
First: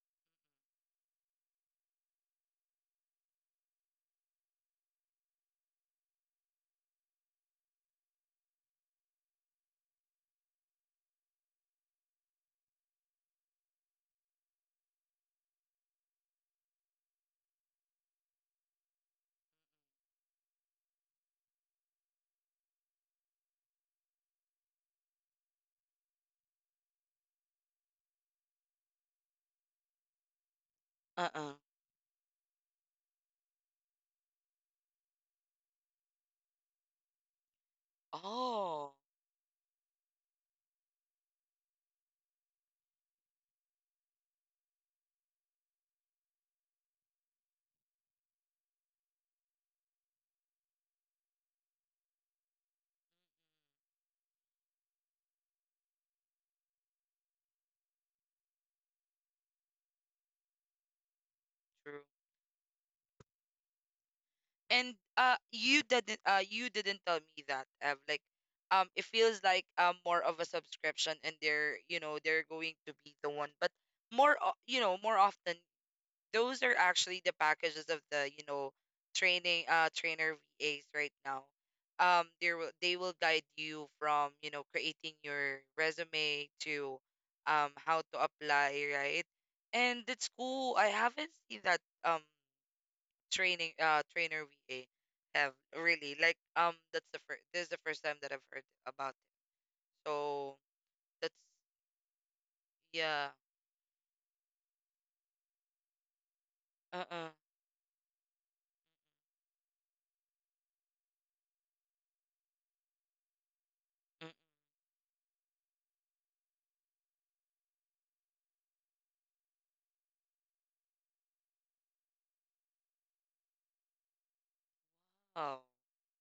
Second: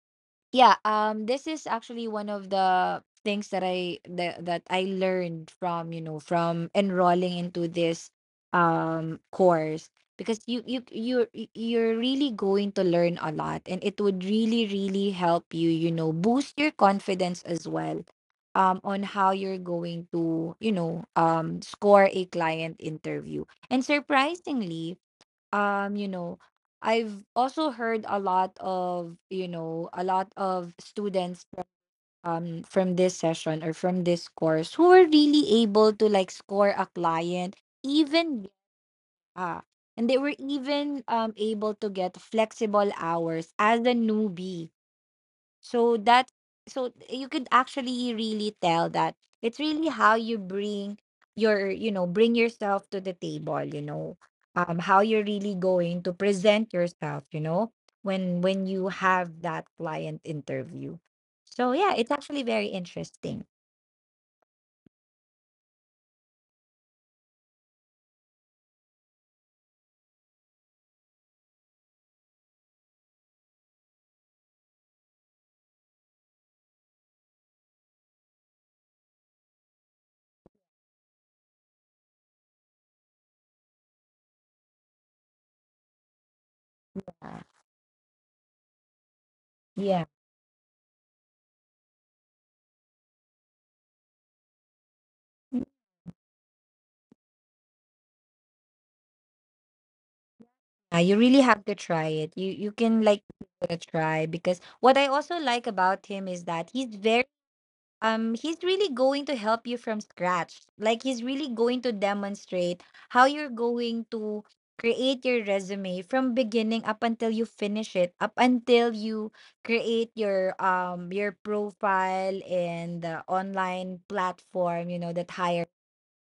[SPEAKER 2] yeah, um, this is actually one of the things that I that, that I learned from, you know, from enrolling into this um course, because you you you you're you're really going to learn a lot, and it would really really help you, you know, boost your confidence as well um on how you're going to, you know, um score a client interview. And surprisingly, um you know, I've also heard a lot of, you know, a lot of students
[SPEAKER 1] uh-uh.
[SPEAKER 2] from, um from this session or from this course, who were really able to like score a client even.
[SPEAKER 1] Oh,
[SPEAKER 2] Yeah. And they were even um able to get flexible hours as a newbie, so that so you could actually really tell that it's really how you bring your, you know, bring yourself to the table, you know, um how you're really going to present yourself, you know, when when you have that client interview. So yeah,
[SPEAKER 1] true.
[SPEAKER 2] it's actually very interesting.
[SPEAKER 1] And uh you didn't uh you didn't tell me that Ev. Like um it feels like um more of a subscription, and they're, you know, they're going to be the one, but more o- you know, more often those are actually the packages of the, you know, training uh trainer V As right now. Um they will, they will guide you from, you know, creating your resume to um how to apply, right? And
[SPEAKER 2] Yeah.
[SPEAKER 1] it's cool, I haven't seen that um training uh trainer V A have really like um that's the first, this is the first time that I've heard about it. So
[SPEAKER 2] Yeah, you
[SPEAKER 1] that's
[SPEAKER 2] really have to try it. You you can, like,
[SPEAKER 1] yeah.
[SPEAKER 2] give it a try, because what I also like about him is that he's very
[SPEAKER 1] Uh-uh.
[SPEAKER 2] um he's really going to help you from scratch. Like, he's really going to demonstrate how you're going
[SPEAKER 1] Mm.
[SPEAKER 2] to create your resume from beginning up until you finish it, up until you create your um your profile and the online platform, you know, that
[SPEAKER 1] Oh.
[SPEAKER 2] hire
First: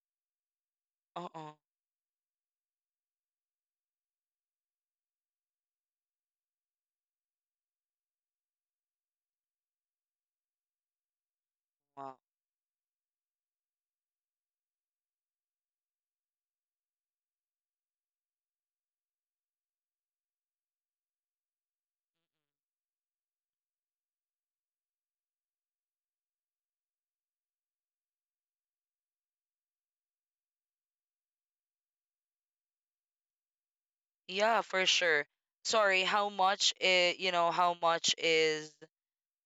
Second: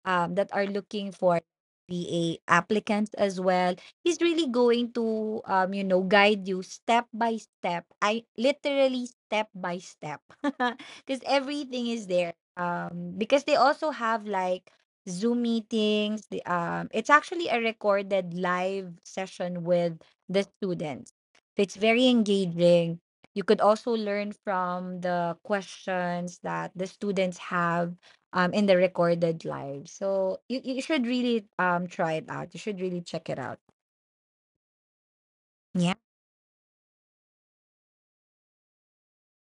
[SPEAKER 2] um, that are looking for
[SPEAKER 1] Uh-uh.
[SPEAKER 2] B A applicants as well. He's really going to, um, you know, guide you step by step. I literally step by step because everything is
[SPEAKER 1] Wow.
[SPEAKER 2] there. Um, because they also have like Zoom meetings. The, um, it's actually a recorded live session with the students. It's very engaging. You could also learn from the questions that the students have um in the recorded live. So you, you should really um try it out. You should really check it out.
[SPEAKER 1] Yeah, for sure.
[SPEAKER 2] Yeah,
[SPEAKER 1] Sorry, how much is, you know, how much is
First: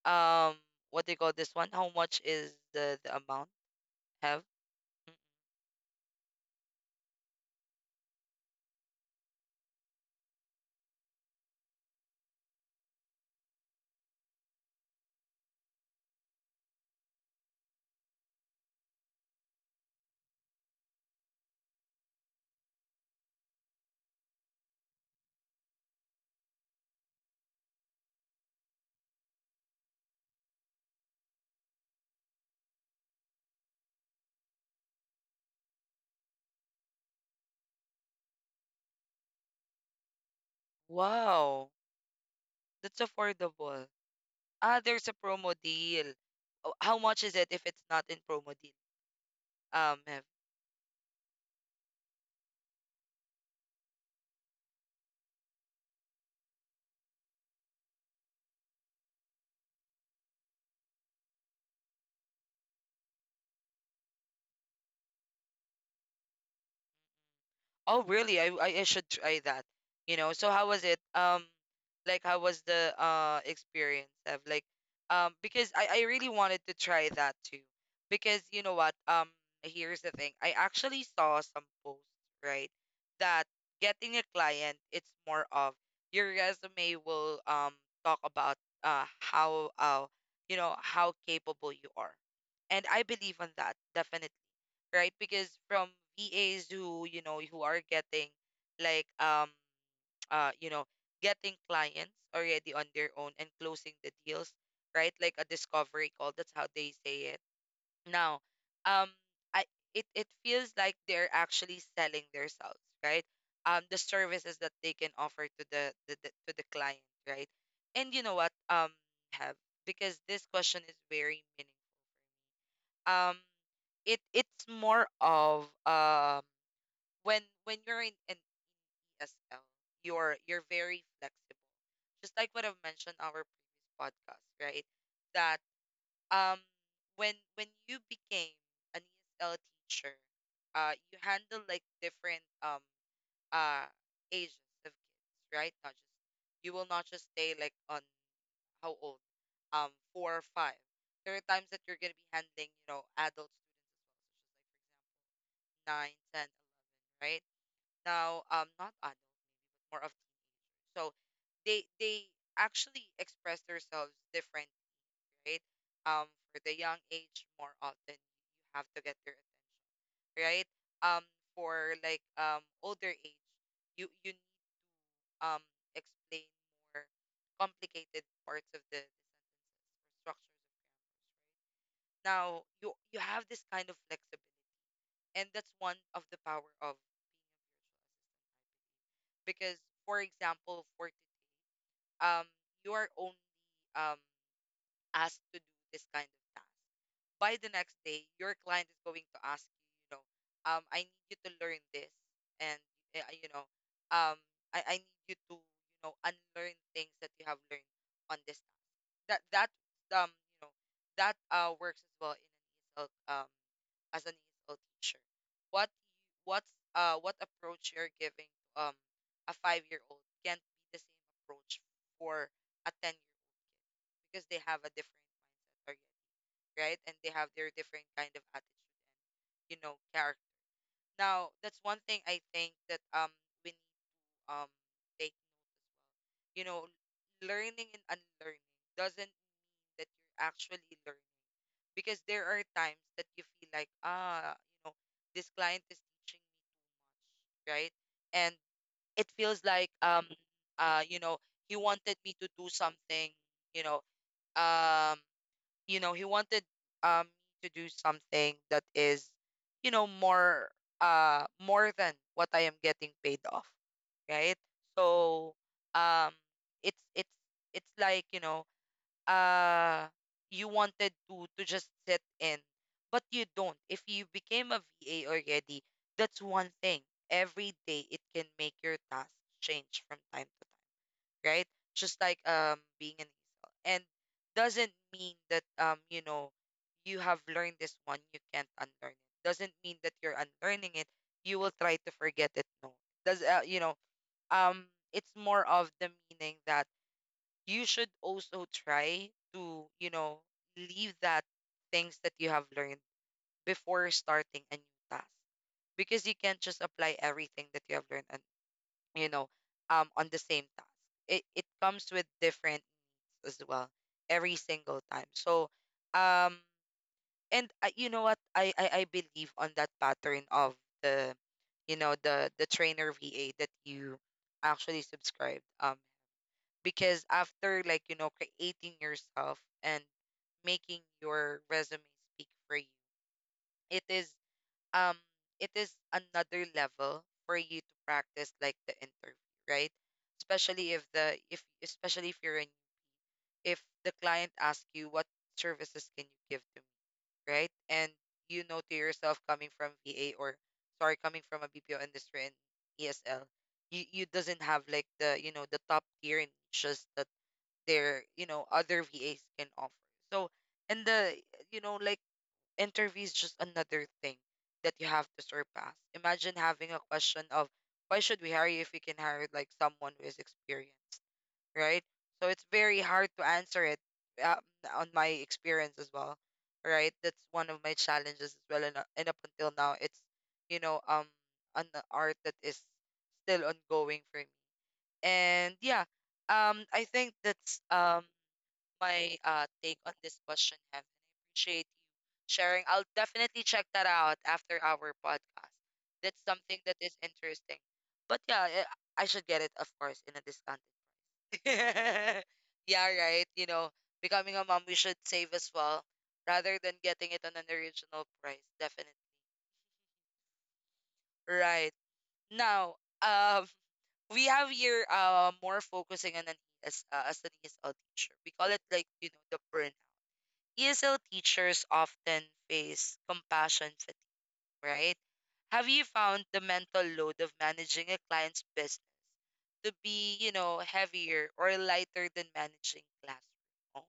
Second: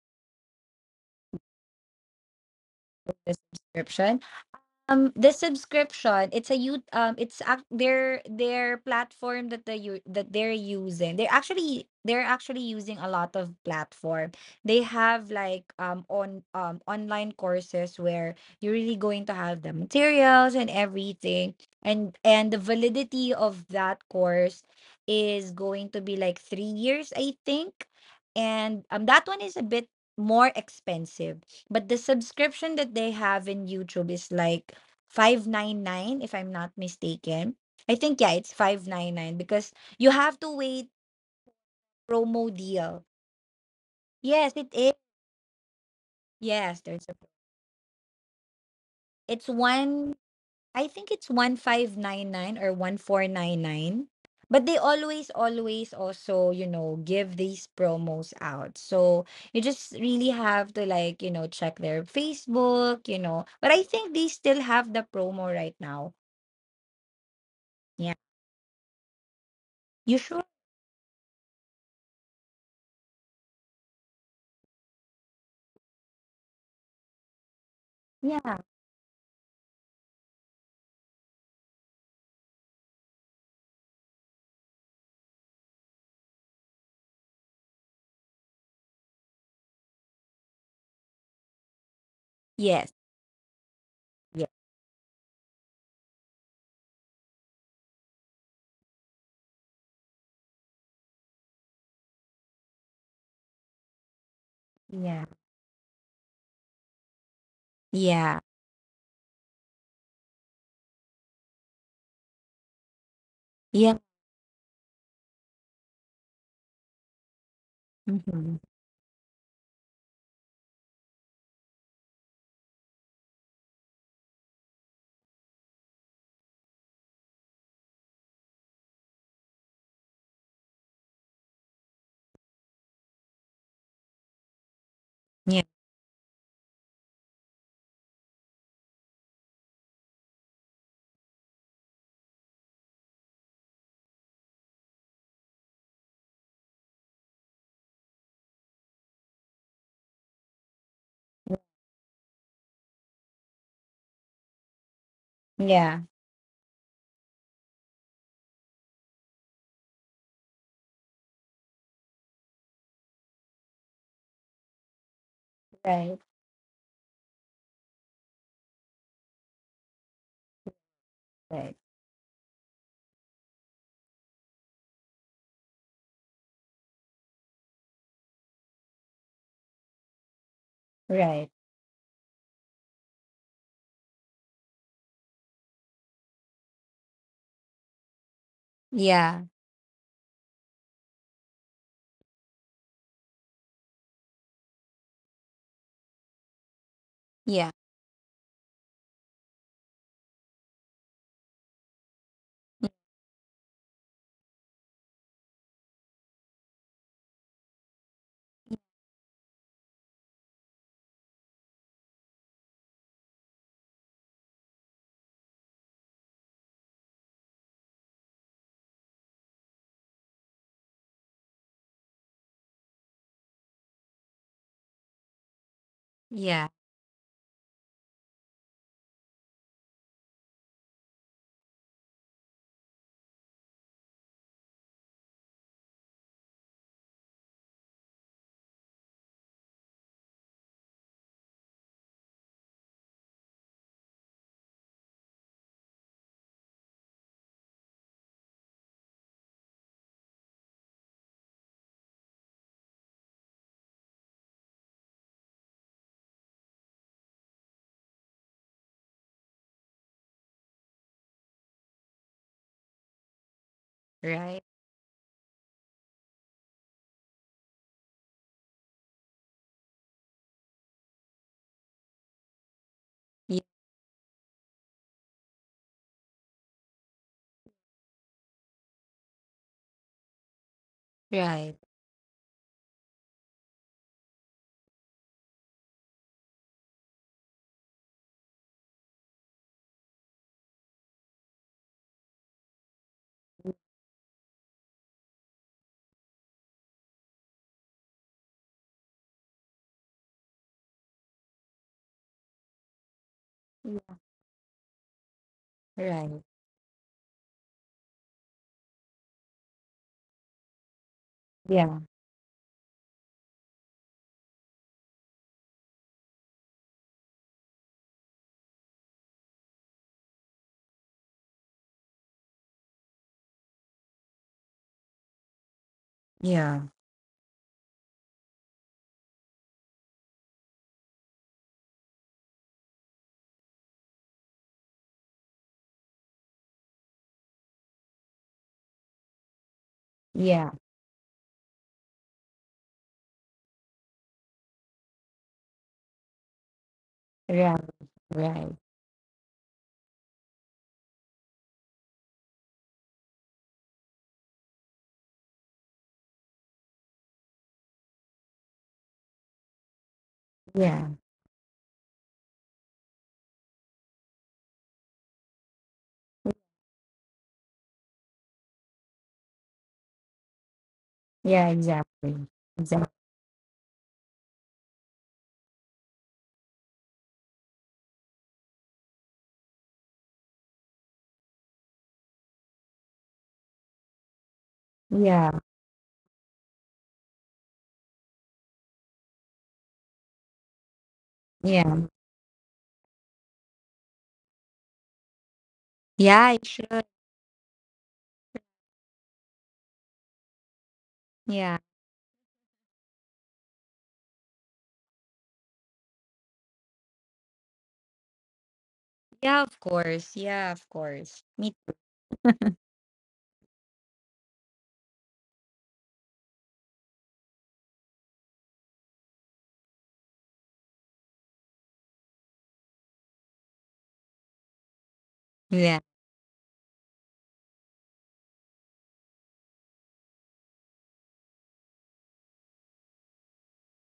[SPEAKER 1] um what do you call this one? How much is the the
[SPEAKER 2] the
[SPEAKER 1] amount,
[SPEAKER 2] subscription.
[SPEAKER 1] have?
[SPEAKER 2] Um,
[SPEAKER 1] Mm.
[SPEAKER 2] the subscription, it's a you um it's ac- their their platform that the u- that they're using. They're actually, they're actually using a lot of platform. They have like um on um online courses where you're really going to have the materials and everything. And and the validity of that course is going to be like three years, I think. And um that one is a bit more expensive. But the subscription that they have in YouTube is like five ninety-nine, if I'm not mistaken. I think, yeah, it's five ninety-nine, because you have to wait
[SPEAKER 1] Wow.
[SPEAKER 2] promo
[SPEAKER 1] That's
[SPEAKER 2] deal.
[SPEAKER 1] affordable.
[SPEAKER 2] Yes, it
[SPEAKER 1] Ah,
[SPEAKER 2] is.
[SPEAKER 1] there's a promo deal. Oh,
[SPEAKER 2] Yes,
[SPEAKER 1] how
[SPEAKER 2] there's a
[SPEAKER 1] much is it if it's not in promo deal?
[SPEAKER 2] It's
[SPEAKER 1] Um,
[SPEAKER 2] one I think it's fifteen ninety-nine or fourteen ninety-nine. But they always always also, you know, give these promos out. So you just really have to like, you know, check their Facebook, you know. But I think they still have the promo right now.
[SPEAKER 1] Oh,
[SPEAKER 2] Yeah.
[SPEAKER 1] really? I, I I should try that. You
[SPEAKER 2] You
[SPEAKER 1] know,
[SPEAKER 2] sure?
[SPEAKER 1] so how was it? Um, like how was the uh experience of like um because I I really wanted to try that too. Because
[SPEAKER 2] Yeah.
[SPEAKER 1] you know what? Um, here's the thing. I actually saw some posts, right, that getting a client, it's more of your resume will um talk about uh how uh you know, how capable you are. And
[SPEAKER 2] Yes.
[SPEAKER 1] I believe on that, definitely,
[SPEAKER 2] Yeah.
[SPEAKER 1] right? Because from V As who, you know, who are getting like um uh you know, getting clients already on their own and closing the deals, right?
[SPEAKER 2] Yeah.
[SPEAKER 1] Like a discovery call, that's how they say it. Now,
[SPEAKER 2] Yeah.
[SPEAKER 1] um I it it feels like they're actually selling themselves, right? Um the
[SPEAKER 2] Yeah.
[SPEAKER 1] services that they can offer to the, the, the to the client, right? And you know what?
[SPEAKER 2] Hmm.
[SPEAKER 1] Um have, because this question is very meaningful. Um it it's more of um when when you're in an E S L, you're you're very flexible. Just like what I've mentioned our previous podcast, right? That
[SPEAKER 2] Yeah.
[SPEAKER 1] um when when you became an E S L teacher, uh you handle like different um uh ages of kids, right? Not just, you will not just stay like on how old, um, four or five. There are times that you're gonna be handling, you know, adults, to adults, just like for example
[SPEAKER 2] Yeah.
[SPEAKER 1] nine, ten, right? Now, um, not adult, more of. So they they actually express themselves different, right?
[SPEAKER 2] Right.
[SPEAKER 1] Um, for the young age, more often you have to get their attention, right? Um,
[SPEAKER 2] Right.
[SPEAKER 1] for like um older age, you you need um explain more complicated parts of the, the sentences or structures of grammars,
[SPEAKER 2] Right.
[SPEAKER 1] right? Now you you have this kind of flexibility, and that's one of the power of being a virtual assistant.
[SPEAKER 2] Yeah.
[SPEAKER 1] Because for example, for today, um, you are only um asked to do this kind of task. By the
[SPEAKER 2] Yeah.
[SPEAKER 1] next day, your client is going to ask you, you know, um, I need you to learn this, and
[SPEAKER 2] Mm.
[SPEAKER 1] uh, you know, um, I, I need you to, you know, unlearn things that you have learned on this task. That that um, you know, that uh works as well in an E S L um as an E S L teacher. What you, what's uh what approach you're giving um a five year old can't be the same approach for a ten year old, because they have a different mindset,
[SPEAKER 2] Yeah.
[SPEAKER 1] right? And they have their different kind of attitude and you know character. Now that's one thing I think that um we need to, um, take, you know, learning and unlearning, doesn't mean that you're actually learning, because there are times that you feel like ah, you know, this client is teaching me, right, and it feels like um uh you know, he wanted me to do something, you know, um, you know, he wanted um to do something that is, you know, more uh more than what I am getting paid off, right?
[SPEAKER 2] Right.
[SPEAKER 1] So, um, it's it's it's like you know, uh, you wanted to to just sit in, but you
[SPEAKER 2] Yeah.
[SPEAKER 1] don't. If you became a va already, that's one thing. Every day it can make your task change from time to time, right?
[SPEAKER 2] Right.
[SPEAKER 1] Just like um being an easel. And doesn't mean that um, you know, you have learned this one, you can't unlearn it. Doesn't mean that you're unlearning it, you will try to forget it. No. Does uh, you know, um, it's more of the meaning that you should also try to, you know, leave that things that you have learned before starting a new task,
[SPEAKER 2] Yeah.
[SPEAKER 1] because you
[SPEAKER 2] Right.
[SPEAKER 1] can't just apply everything that you have learned on, you know, um, on the same task. It it
[SPEAKER 2] Yeah.
[SPEAKER 1] comes with different needs as well every single time. So, um, and I, you know what? I, I I believe on that pattern of the, you know, the the trainer V A that you actually subscribed. Um,
[SPEAKER 2] Yeah.
[SPEAKER 1] because after like you know creating yourself and making your resume speak for you, it is um it is another level for you to practice like the interview, right?
[SPEAKER 2] Yeah.
[SPEAKER 1] Especially if the if especially if you're in, if the client asks you what services can you give to me, right?
[SPEAKER 2] Right.
[SPEAKER 1] And you
[SPEAKER 2] Right.
[SPEAKER 1] know to yourself, coming from va, or sorry, coming from a bpo industry and esl, you you doesn't have like the, you know, the top tier and just that there, you know, other vas can offer. So and
[SPEAKER 2] Yeah.
[SPEAKER 1] the, you know, like interview is just another thing that you have to surpass. Imagine having a question of why should we hire you if we can hire like someone who is experienced,
[SPEAKER 2] Yeah.
[SPEAKER 1] right?
[SPEAKER 2] Exactly.
[SPEAKER 1] So it's very
[SPEAKER 2] Exactly.
[SPEAKER 1] hard to answer it, um, on my experience as well, right? That's one of my challenges as well, and, uh, and up until now, it's you know um an art that is still ongoing for me.
[SPEAKER 2] Yeah.
[SPEAKER 1] And yeah, um I think that's um my uh, take on this question, Heaven. I appreciate
[SPEAKER 2] Yeah.
[SPEAKER 1] you sharing. I'll definitely check that out after our podcast.
[SPEAKER 2] Yeah,
[SPEAKER 1] That's
[SPEAKER 2] I
[SPEAKER 1] something that
[SPEAKER 2] should.
[SPEAKER 1] is interesting. But yeah, eh, I should get it, of course, in a discounted.
[SPEAKER 2] Yeah.
[SPEAKER 1] Yeah, right. You know, becoming a mom, we should save as well rather than getting it on an original price. Definitely.
[SPEAKER 2] Yeah. Of course. Yeah. Of course. Me.
[SPEAKER 1] Right. Now, um, we have here uh more focusing on an as uh, as an E S L teacher. We call it like you know the burn E S L teachers often face compassion fatigue, right? Have
[SPEAKER 2] Yeah.
[SPEAKER 1] you found the mental load of managing a client's business to be, you know, heavier or lighter than managing classroom? Oh,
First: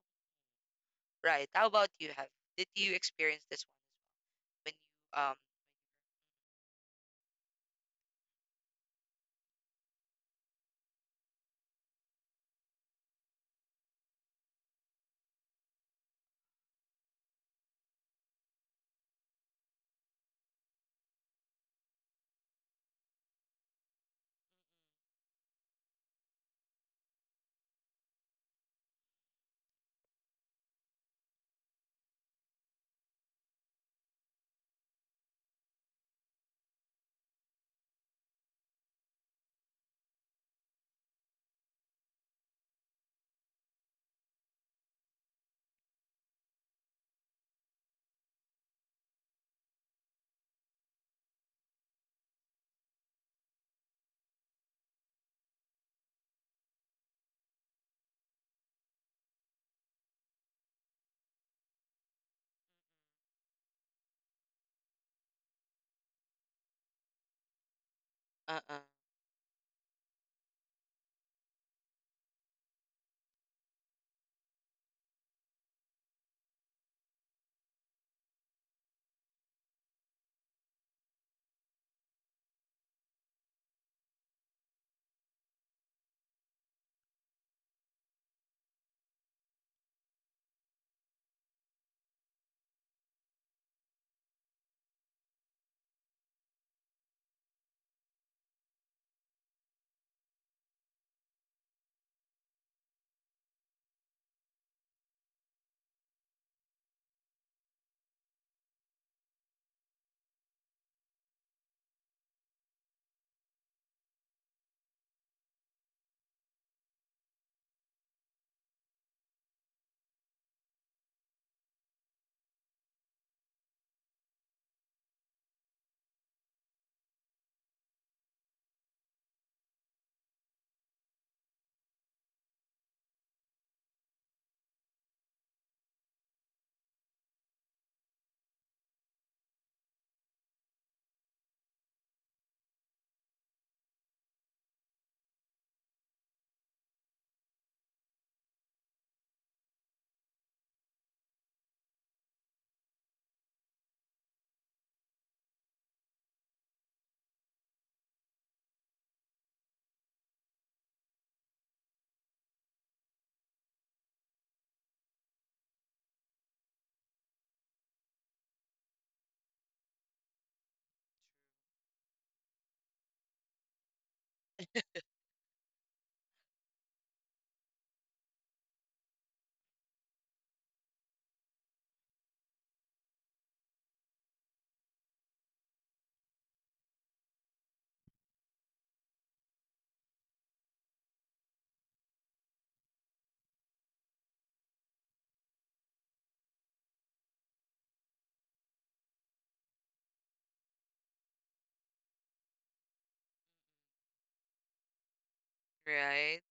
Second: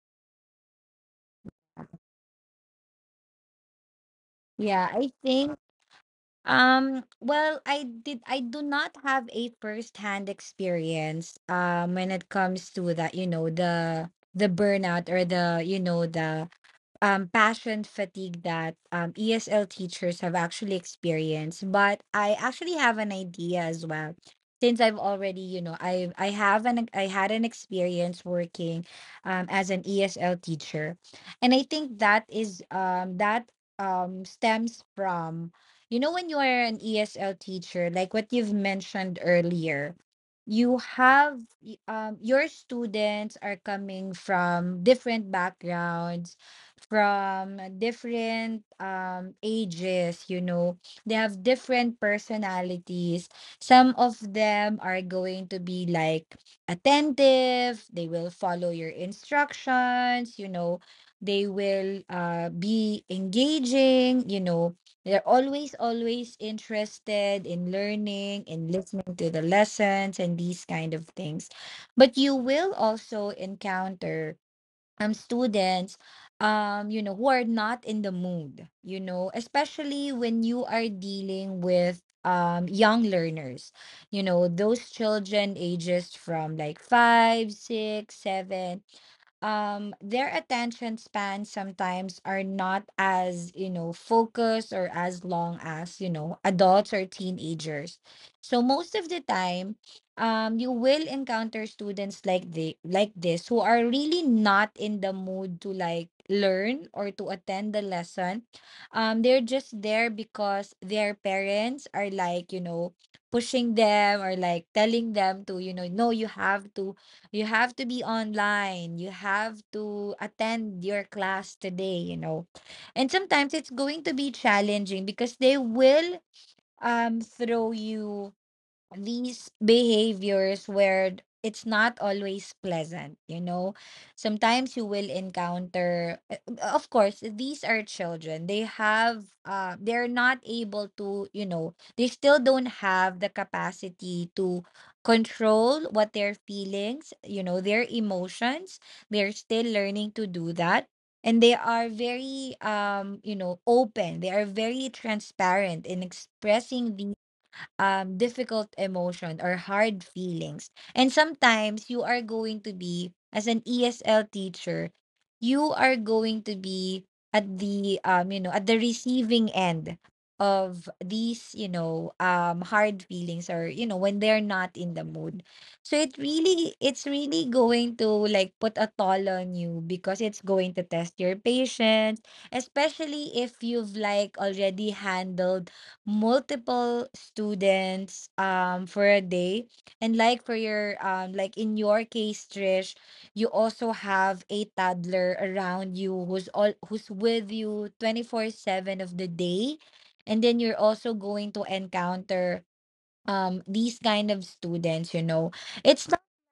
[SPEAKER 1] right. How about you, have? Did you experience this one when
[SPEAKER 2] Yeah, I
[SPEAKER 1] you um,
[SPEAKER 2] think. Um, well, I did I do not have a first-hand experience um when it comes to that, you know, the the burnout, or the, you know, the um, passion fatigue that, um, E S L teachers have actually experienced. But I actually have an idea as well. Since I've already, you know, I I have an I had an experience working um, as an E S L teacher, and I think that is um, that um, stems from, you know, when you are an E S L teacher, like what you've mentioned earlier, you have y- um, your students are coming from different backgrounds, from different um ages, you know. They have different personalities. Some of them are going to be like attentive. They will follow your instructions, you know. They will uh be engaging, you know. They're always always interested in learning, in
[SPEAKER 1] uh-uh,
[SPEAKER 2] listening to the lessons and these kind of things. But you will also encounter um students um you know, who are not in the mood, you know, especially when you are dealing with um young learners, you know, those children ages from like five, six, seven. Um their attention spans sometimes are not as, you know, focused or as long as, you know, adults or teenagers. So most of the time, um, you will encounter students like they like this who are really not in the mood to like learn or to attend the lesson. Um, they're just there because their parents are like, you know, pushing them or like telling them to, you know, no, you have to you have to be online, you have to attend your class today, you know. And sometimes it's going to be challenging because they will um throw you these behaviors where it's not always pleasant, you know. Sometimes you will encounter, uh, uh, of course these are children. They have, uh they're not able to, you know, they still don't have the capacity to control what their feelings, you know, their emotions. They're still learning to do that. And they are very, um, you know, open. They are very transparent in expressing um difficult emotion or hard feelings. And sometimes you are going to be, as an E S L teacher, you are going to be at the, um you know, at the receiving end of these, you know, um hard feelings, or you know, when they're not in the mood. So it really it's really going to like put a toll on you, because it's going to test your patience, especially if you've like already handled multiple students um for a day, and like for your, um like in your case, Trish, you also have a toddler around you who's all who's with you twenty-four seven of the day. And then you're also going to encounter um these kind of students, you know. It's...
[SPEAKER 1] right?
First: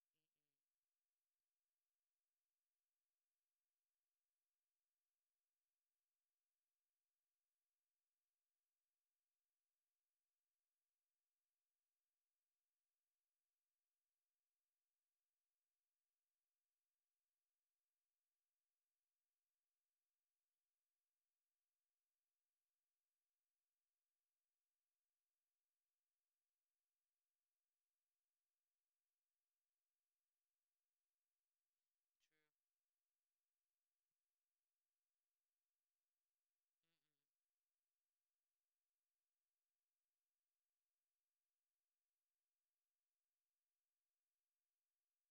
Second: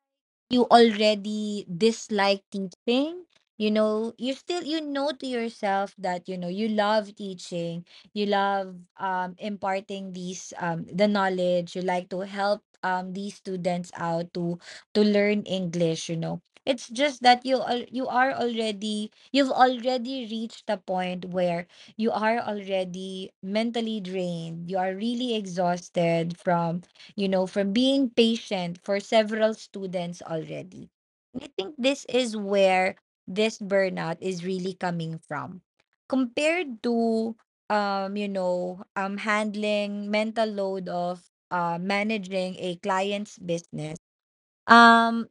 [SPEAKER 2] you already dislike teaching. You know, you still, you know, to yourself that, you know, you love teaching. You love um imparting these, um the knowledge. You like to help, um these students out to to learn English, you know. It's just that you al- you are already you've already reached a point where you are already mentally drained. You are really exhausted from, you know, from being patient for several students already. And I think this is where this burnout is really coming from. Compared to, um, you know, um handling mental load of, uh managing a client's business, um,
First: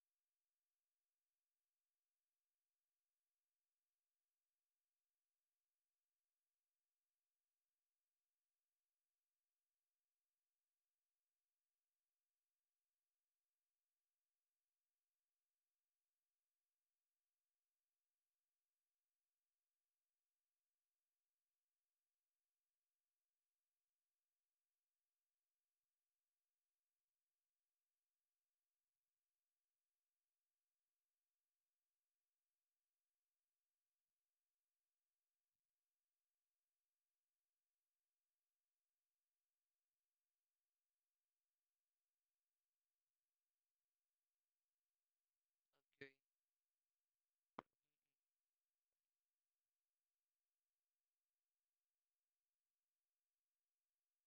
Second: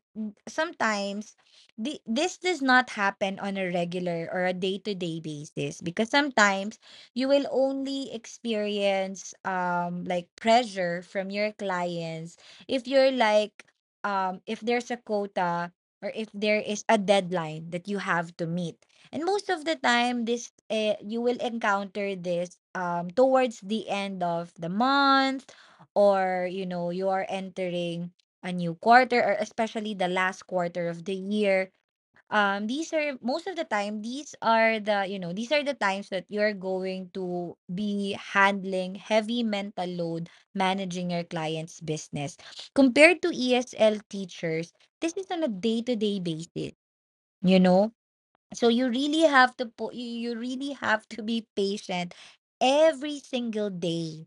[SPEAKER 2] sometimes the, this does not happen on a regular or a day-to-day basis, because sometimes you will only experience um like pressure from your clients if you're like, um if there's a quota, or if there is a deadline that you have to meet. And most of the time this uh, you will encounter this um towards the end of the month, or you know, you are entering a new quarter, or especially the last quarter of the year. Um these are most of the time. These are the you know these are the times that you're going to be handling heavy mental load, managing your clients' business compared to E S L teachers. This is on a day-to-day basis, you know. So you really have to po- you you really have to be patient every single day.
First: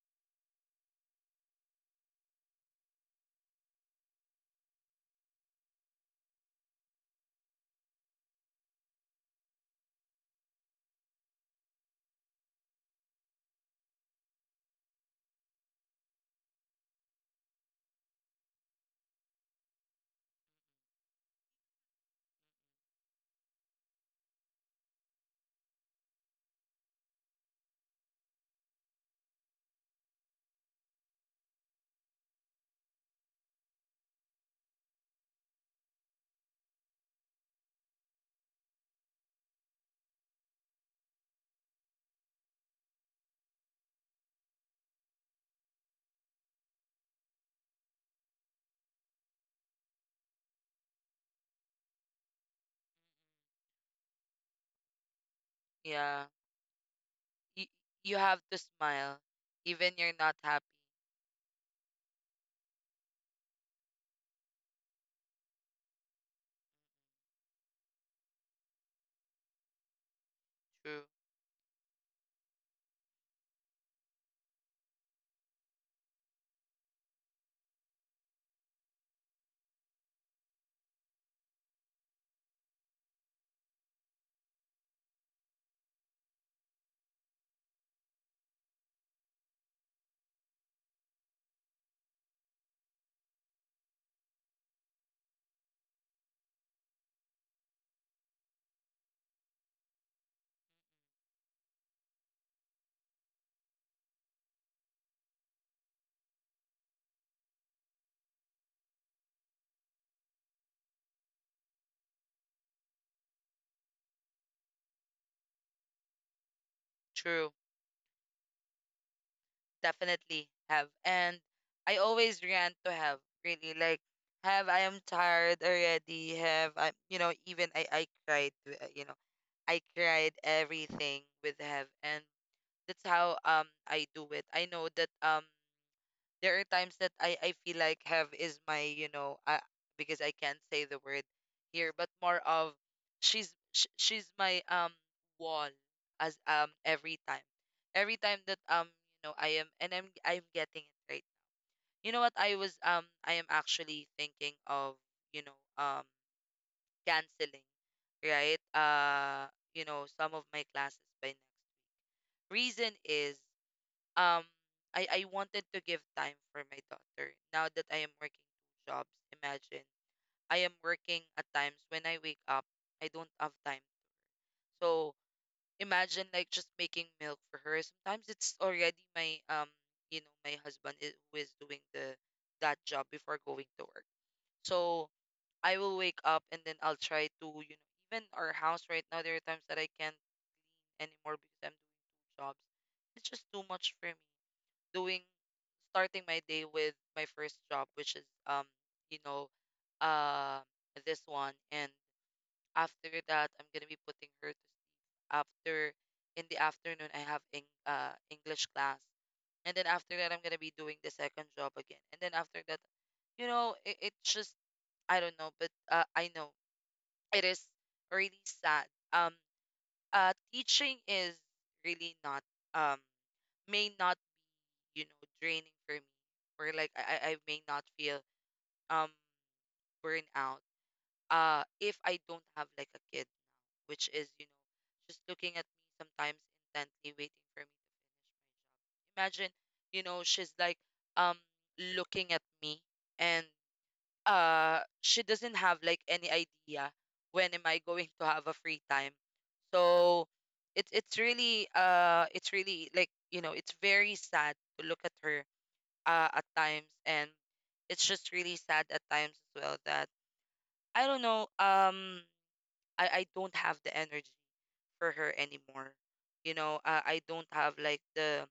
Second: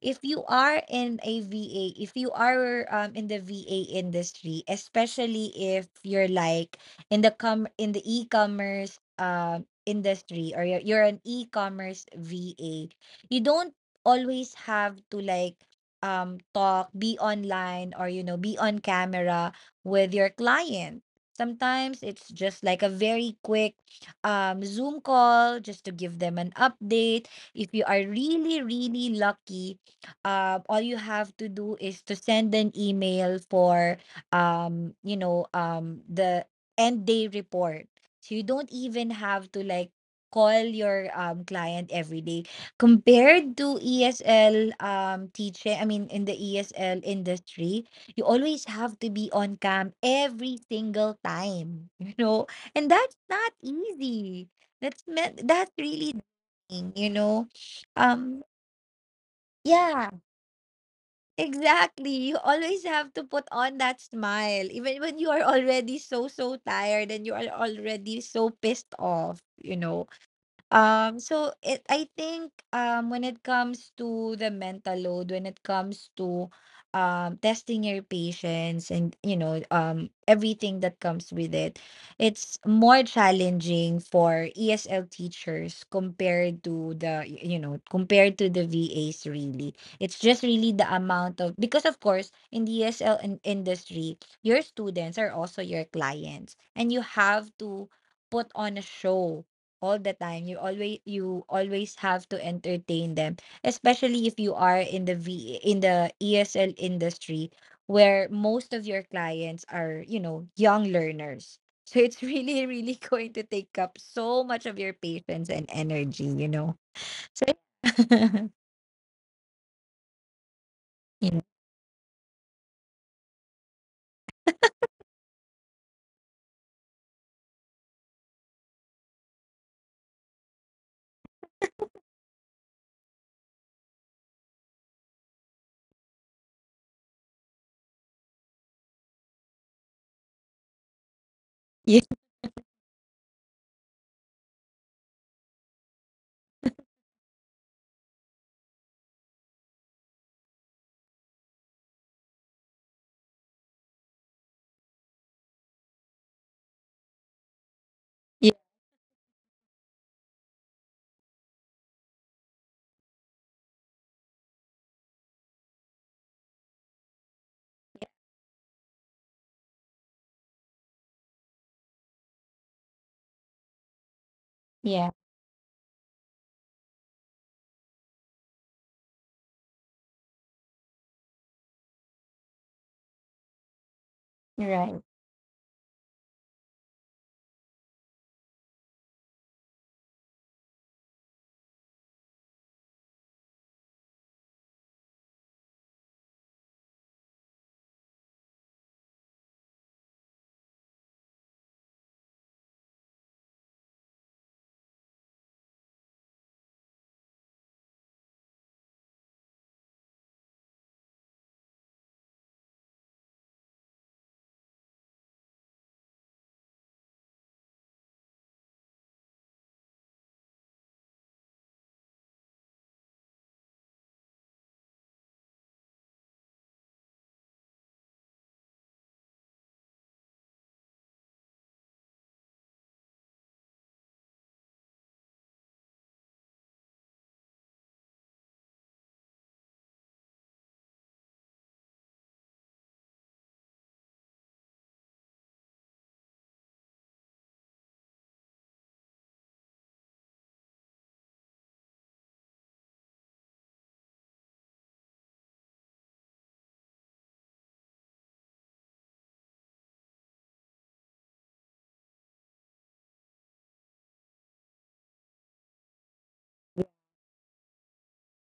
[SPEAKER 2] If you are in a VA, if you are, um, in the VA industry, especially if you're like, in the com in the e-commerce um industry, or you're, you're an e-commerce VA, you don't always have to like, um talk be online, or you know, be on camera with your client. Sometimes it's just like a very quick, um, Zoom call just to give them an update. If you are really, really lucky, uh, all you have to do is to send an email for, um, you know, um, the end day report. So you don't even have to like call your, um, client every day. Compared to E S L, um, teaching, I mean, in the E S L industry, you always have to be on cam every single time, you know? And that's not easy. That's meant that's really
[SPEAKER 1] Yeah.
[SPEAKER 2] thing, you know.
[SPEAKER 1] You, you have
[SPEAKER 2] Um,
[SPEAKER 1] to smile even
[SPEAKER 2] yeah,
[SPEAKER 1] you're not happy.
[SPEAKER 2] exactly. You always have to put on that smile, even when you are already so, so tired and you are already so pissed off, you know.
[SPEAKER 1] True.
[SPEAKER 2] Um, so it I think um when it comes to the mental load, when it comes to um testing your patients, and you know, um everything that comes with it, it's more challenging for E S L teachers compared to the y- you know, compared to the V As, really. It's just really the amount of, because of course in the E S L in- industry, your students are also your clients, and you have to put on a show all the time. You always you always have to entertain them, especially if you are in the V in the E S L industry, where most of your clients are, you know, young learners. So it's really, really going to take up so much of your patience and energy, you know. So
[SPEAKER 1] True, definitely have. And
[SPEAKER 2] yeah.
[SPEAKER 1] I always rant to have, really. Like, have I am tired already. Have I, you know, even I, I cried, to, uh, you know, I cried everything with have. And that's how um I do it. I know that um there are times that I I feel like have is my, you know, I, because I can't say the word here, but
[SPEAKER 2] Yeah.
[SPEAKER 1] more of she's sh- she's my um wall as um every time, every time that um you know I am and I'm I'm getting it right. You know what I was um I am actually thinking of, you know, um, canceling, right, uh, you know, some of my classes by next. Reason is um I I wanted to give time for my daughter. Now that I am working two jobs, imagine I am working at times when I wake up, I don't have time.
[SPEAKER 2] Yeah. Yeah.
[SPEAKER 1] So imagine like just making milk for her. Sometimes it's already my um you know, my husband is, who is doing the that job before going to work.
[SPEAKER 2] Yeah. Right.
[SPEAKER 1] So I will wake up and then I'll try to, you know, even our house right now there are times that I can't anymore because I'm doing two jobs. It's just too much for me doing starting my day with my first job, which is um, you know, uh, this one. And after that, I'm gonna be putting her to sleep. After in the afternoon, I have in, uh, English class, and then after that, I'm gonna be doing the second job again. And then after that, you know, it, it just I don't know, but uh, I know it is really sad. Um, uh, Teaching is really not um may not be, you know, draining for me, or like I, I I may not feel um burnout uh if I don't have like a kid, which is, you know, just looking at me sometimes intently waiting for me to finish. Imagine, you know, she's like um looking at me, and uh she doesn't have like any idea when am I going to have a free time. So it's it's really uh it's really, like, you know, it's very sad to look at her, uh, at times, and it's just really sad at times as well that I don't know. Um, I I don't have the energy for her anymore. You know, I I don't have like the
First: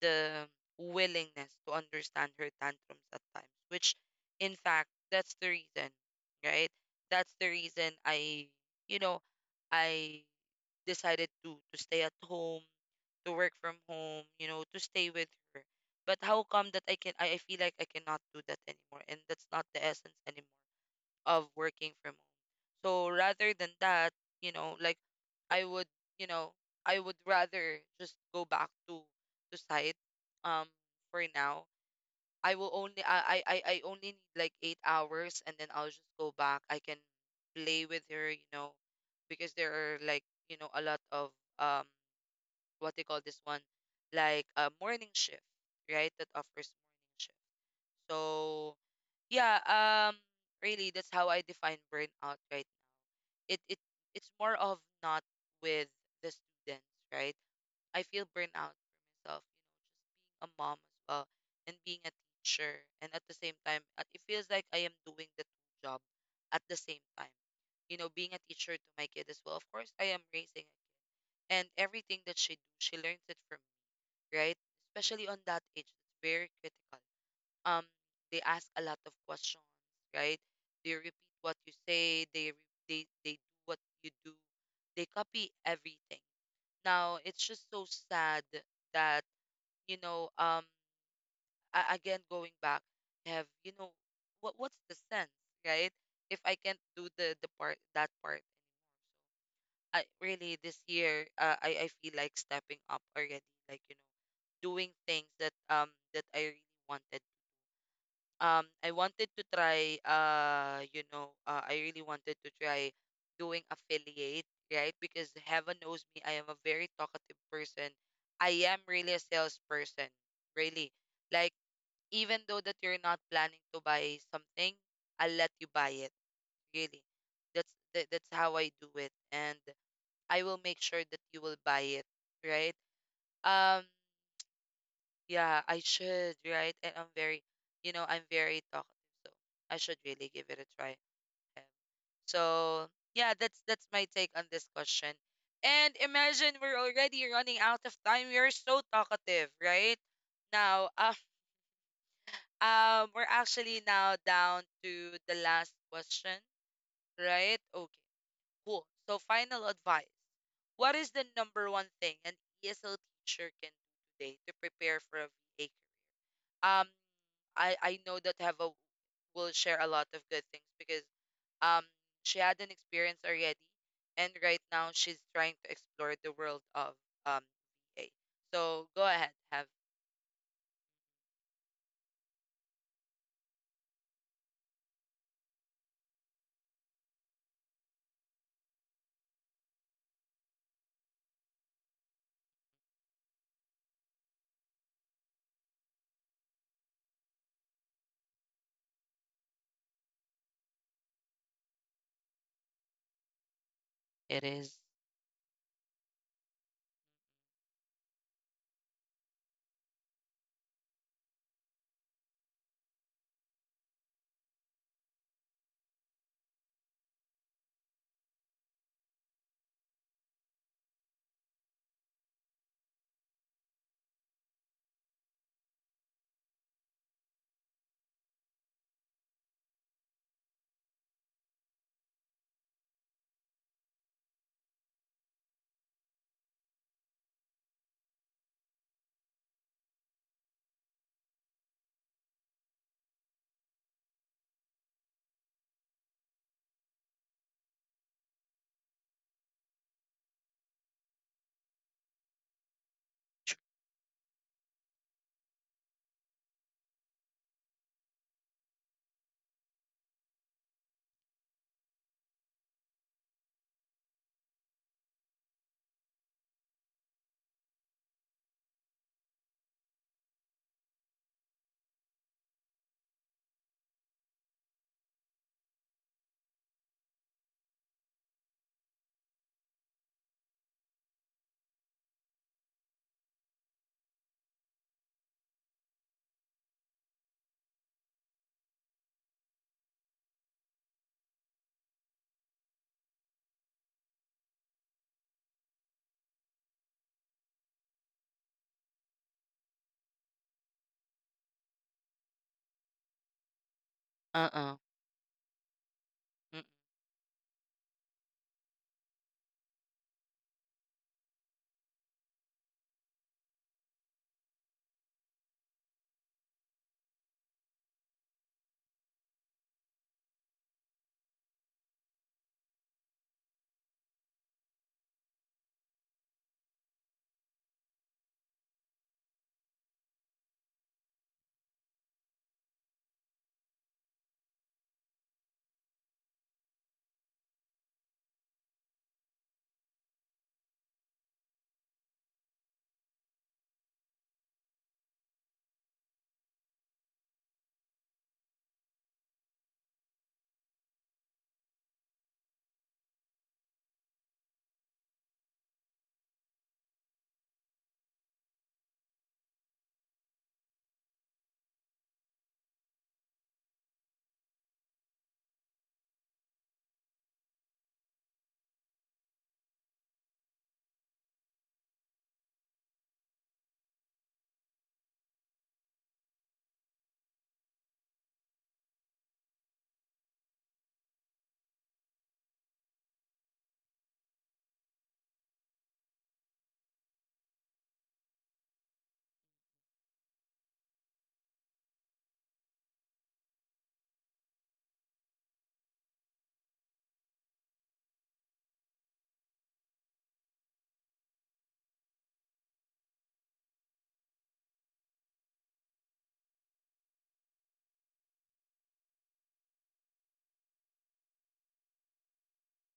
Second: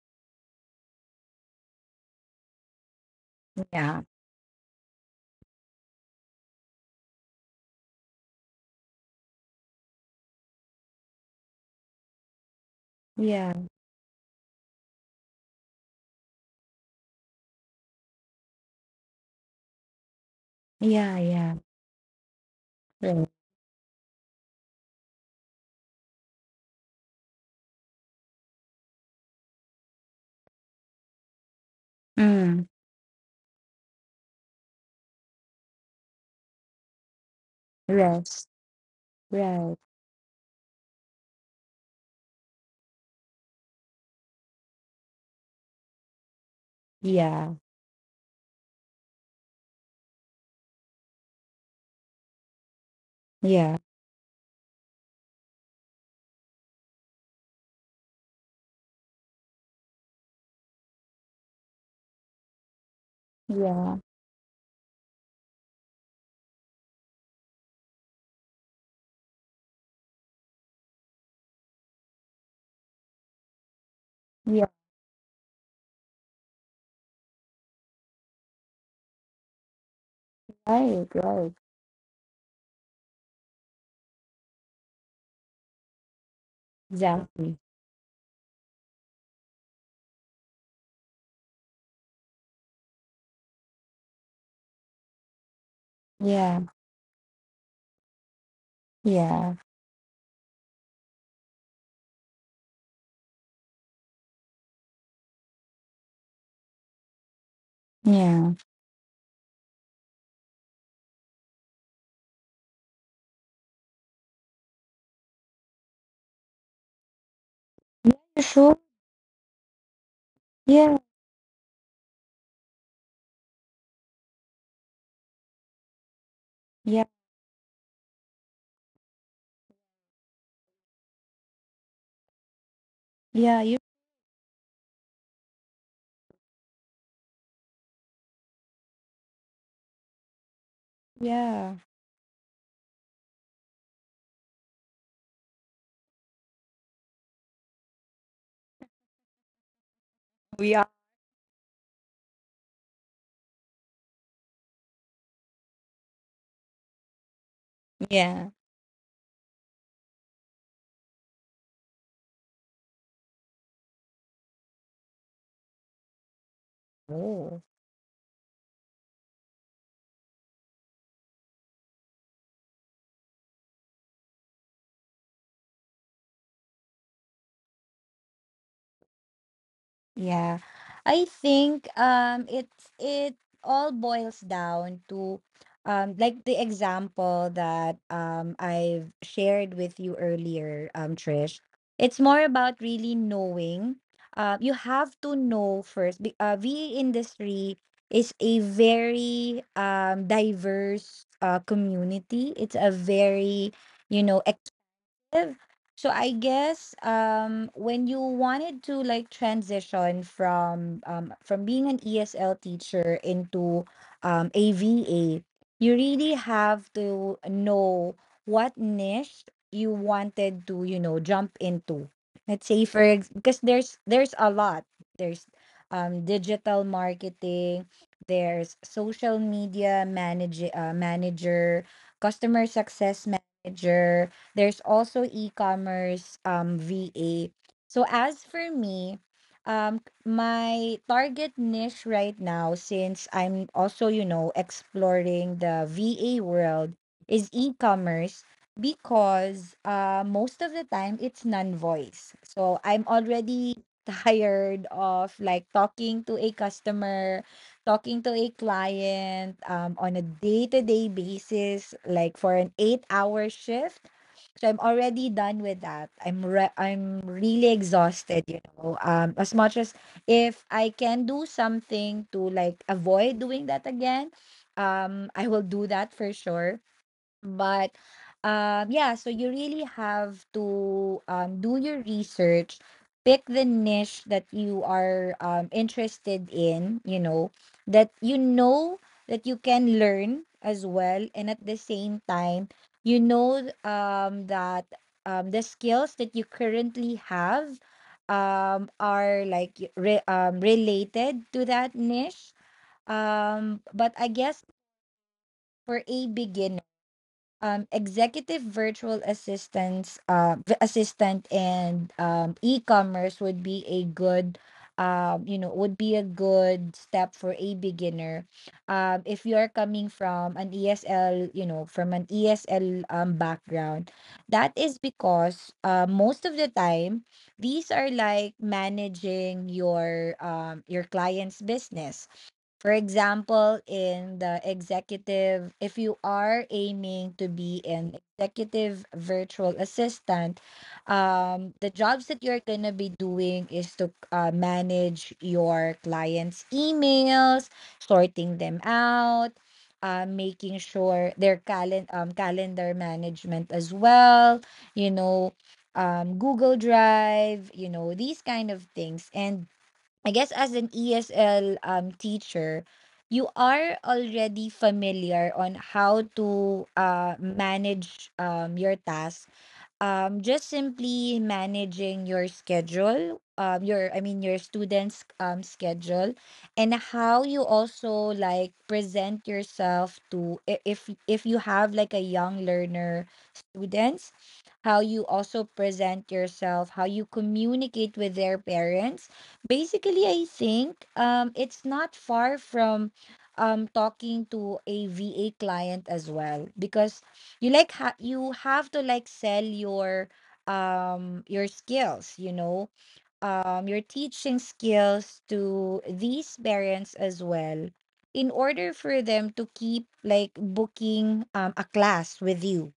[SPEAKER 1] the willingness to understand her tantrums at times, which
[SPEAKER 2] Yeah.
[SPEAKER 1] in fact that's the reason, right? That's the reason I, you know, I decided to to stay at home, to work
[SPEAKER 2] Yeah.
[SPEAKER 1] from home, you know, to stay with her. But how come that I can I I feel like I cannot do that anymore, and that's not the essence anymore
[SPEAKER 2] Yeah.
[SPEAKER 1] of
[SPEAKER 2] Yeah.
[SPEAKER 1] working from home. So
[SPEAKER 2] Right.
[SPEAKER 1] rather than that, you know, like I would, you know, I would rather just go back to to site um for now. I
[SPEAKER 2] Mm.
[SPEAKER 1] will only I I I I only need like eight hours, and then I'll just go back. I can play with her,
[SPEAKER 2] Rest.
[SPEAKER 1] you know, because there
[SPEAKER 2] Right.
[SPEAKER 1] are, like, you know, a lot of um what they call this one, like a morning shift, right? That offers morning shift.
[SPEAKER 2] Yeah.
[SPEAKER 1] So yeah, um really that's how I define burnout right now. It it
[SPEAKER 2] Yeah.
[SPEAKER 1] it's more of not with the students, right? I feel burnout for myself, you know, just being a mom as well, and being a teacher. And at the same time,
[SPEAKER 2] Yeah.
[SPEAKER 1] uh, it feels like I am doing the two job at the same time. You know, being a teacher to my kid as well. Of course, I am raising a kid, and everything that she do, she learns it from me, right?
[SPEAKER 2] Yeah.
[SPEAKER 1] Especially on that age, it's very critical. Um, they ask a lot of questions, right? They
[SPEAKER 2] Right.
[SPEAKER 1] repeat
[SPEAKER 2] Right.
[SPEAKER 1] what you say. They re- they they do what you do. They copy everything. Now it's
[SPEAKER 2] Exactly.
[SPEAKER 1] just so sad that, you know, um a- again going back, have you know what what's the sense, right, if I
[SPEAKER 2] Yeah.
[SPEAKER 1] can't do the the part that part.
[SPEAKER 2] Yeah.
[SPEAKER 1] I really this year, uh, i i feel like stepping up already, like you know, doing things that um that I really wanted.
[SPEAKER 2] Yeah.
[SPEAKER 1] um I wanted to try uh you know, uh, I really wanted to try doing affiliate, right, because heaven knows me I am a very talkative person.
[SPEAKER 2] You
[SPEAKER 1] I
[SPEAKER 2] sure?
[SPEAKER 1] am really a salesperson, really,
[SPEAKER 2] Yeah.
[SPEAKER 1] like, even though that you're not planning to buy something, I'll let you buy it. Really.
[SPEAKER 2] Yeah.
[SPEAKER 1] That's that, that's how I do it, and I will make sure that you will buy it, right?
[SPEAKER 2] Yeah. You.
[SPEAKER 1] Um yeah, I should, right? And I'm very, you know, I'm very talkative, so I should really give it a try. Um,
[SPEAKER 2] Yeah.
[SPEAKER 1] so yeah, that's that's my take on this question. And imagine we're already running out of time. We're so talkative, right?
[SPEAKER 2] We are.
[SPEAKER 1] Now, um, Um, we're actually now down to the last question, right? Okay,
[SPEAKER 2] Yeah.
[SPEAKER 1] cool. So, final advice. What is the number one thing an E S L teacher can do today to prepare for a V A career? Um,
[SPEAKER 2] Oh.
[SPEAKER 1] I, I know that Heva will share a lot of good things because um she had an experience already, and right now she's trying to explore the world of um V A. So go ahead, have
[SPEAKER 2] Yeah. I think, um it's it all boils down to, um like the example that, um I've shared with you earlier, um Trish. It's more about really knowing. Uh, you have to know first. be- Uh, V A industry is a very um diverse uh community. It's a very, you know,
[SPEAKER 1] it is.
[SPEAKER 2] perspective. So I guess, um when you wanted to like transition from um from being an E S L teacher into um a V A, you really have to know what niche you wanted to, you know, jump into. Let's say for ex- because there's there's a lot. There's, um digital marketing, there's social media manage uh, manager, customer success manager, there's also e-commerce, um, V A. So as for me, um, my target niche right now, since I'm also, you know, exploring the V A world, is e-commerce, because, uh, most of the time it's non-voice. So I'm already tired of like talking to a customer, talking to a client, um, on a day-to-day basis like for an eight hour shift. So I'm already done with that. I'm re- I'm really exhausted, you know. Um as much as, if I can do something to like avoid doing that again, um I will do that for sure. But, um, yeah, so you really have to, um, do your research, pick the niche that you are, um, interested in, you know, that you know that you can learn as well. And at the same time, you know, um, that, um, the skills that you currently have, um, are like, y- re- um, related to that niche. Um, but I guess
[SPEAKER 1] Uh-uh.
[SPEAKER 2] for a beginner, um, executive virtual assistants, uh, v- assistant and, um, e-commerce would be a good, um, you know, would be a good step for a beginner. Um, if you are coming from an E S L, you know, from an E S L, um, background, that is because, uh, most of the time these are like managing your, um, your client's business. For example, in the executive, if you are aiming to be an executive virtual assistant, um, the jobs that you're going to be doing is to, uh, manage your clients' emails, sorting them out, uh, making sure their, calen- um, calendar management as well, you know, um, Google Drive, you know, these kind of things. And I guess as an E S L um teacher, you are already familiar on how to uh manage um your tasks, um just simply managing your schedule, um your I mean your students um schedule, and how you also like present yourself to, i- if if you have like a young learner students, how you also present yourself, how you communicate with their parents. Basically, I think, um it's not far from, um talking to a VA client as well, because you like, ha- you have to like sell your, um your skills, you know, um your teaching skills to these parents as well, in order for them to keep like booking um a class with you.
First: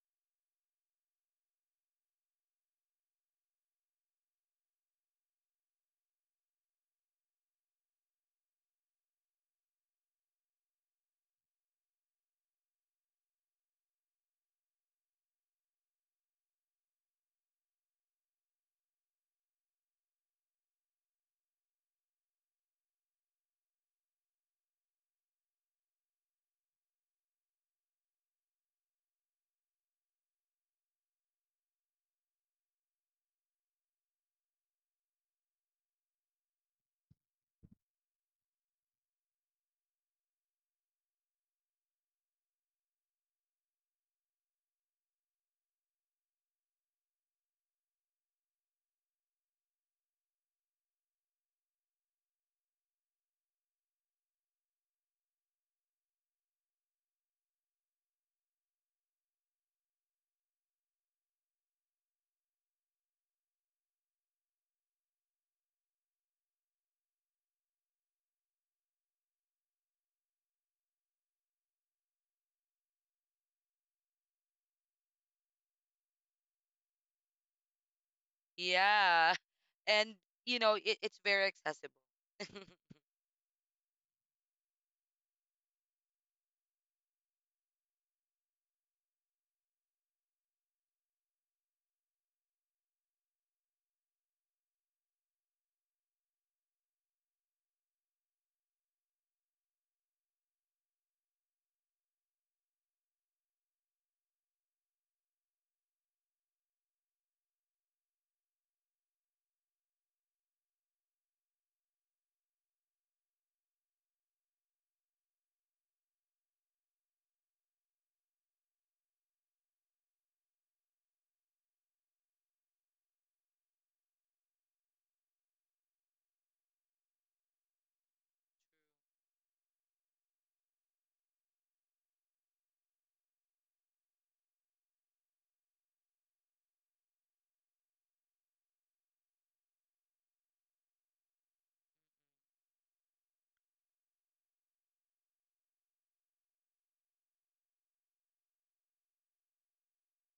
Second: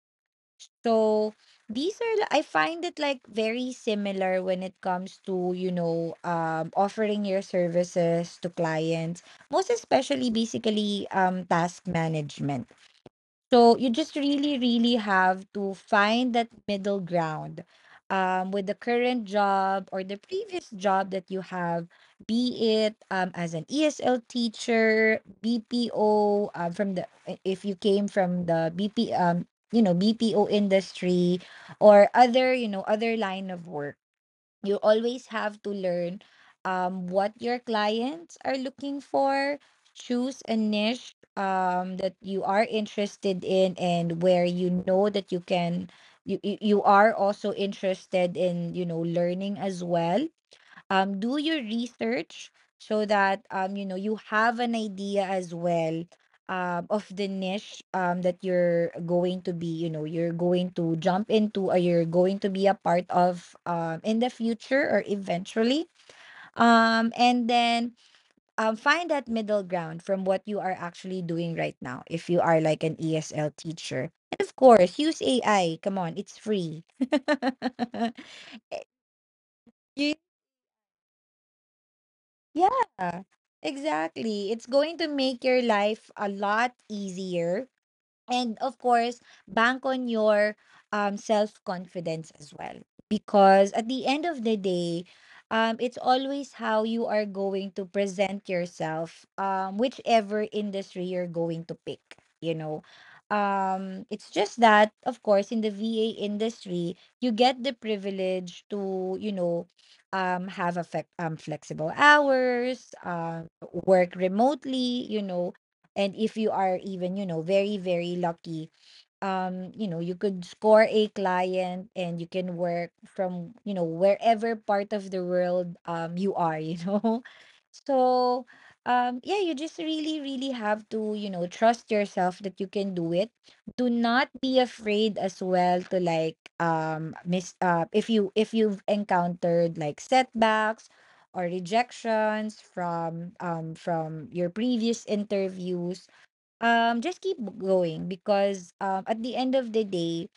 [SPEAKER 2] So, these are li- I find it like very similar, when it comes to, you know, um offering your services to clients, most especially basically um task management. So you just really, really have to find that middle ground, um, with the current job or the previous job that you have, be it, um, as an E S L teacher, B P O, um, from the, i- if you came from the B P, um, you know, B P O industry, or other, you know, other line of work, you always have to learn, um, what your clients are looking for, choose a niche, um, that you are interested in, and where you know that you can you, you you are also interested in, you know, learning as well, um, do your research, so that, um, you know, you have an idea as well, um, of the niche, um, that you're going to be, you know, you're going to jump into, or you're going to be a part of, um, in the future or eventually, um, and then, um, find that middle ground from what you are actually doing right now, if you are like an ESL teacher, and of course use AI. Come on, it's free.
[SPEAKER 1] Yeah. And
[SPEAKER 2] Use
[SPEAKER 1] you know, it, it's very accessible.
[SPEAKER 2] Yeah, exactly. It's going to make your life a lot easier, and of course bank on your, um self confidence as well, because at the end of the day, um it's always how you are going to present yourself, um whichever industry you're going to pick, you know. Um it's just that of course in the V A industry, you get the privilege to, you know, um have a, flex um flexible hours, um work remotely, you know. And if you are even, you know, very, very lucky, um you know, you could score a client and you can work from, you know, wherever part of the world um you are, you know. So, um yeah, you just really, really have to, you know, trust yourself that you can do it. Do not be afraid as well to like, um miss uh if you if you've encountered like setbacks or rejections from um from your previous interviews, um, just keep going, because, um, at the end of the day,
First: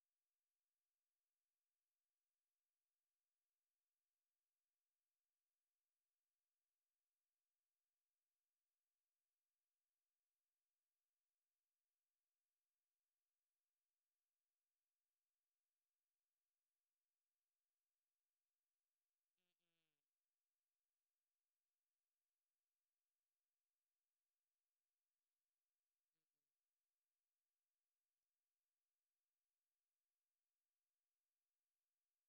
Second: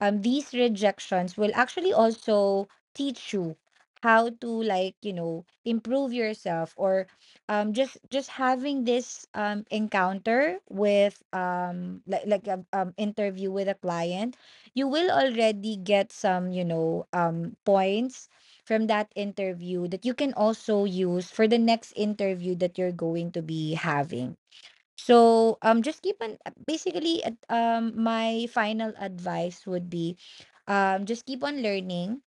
[SPEAKER 2] um, these rejections will actually also teach you how to like, you know, improve yourself, or um just just having this um encounter with, um like like a um interview with a client, you will already get some, you know, um points from that interview that you can also use for the next interview that you're going to be having. So, um just keep on, uh, basically, at- um my final advice would be, um just keep on learning.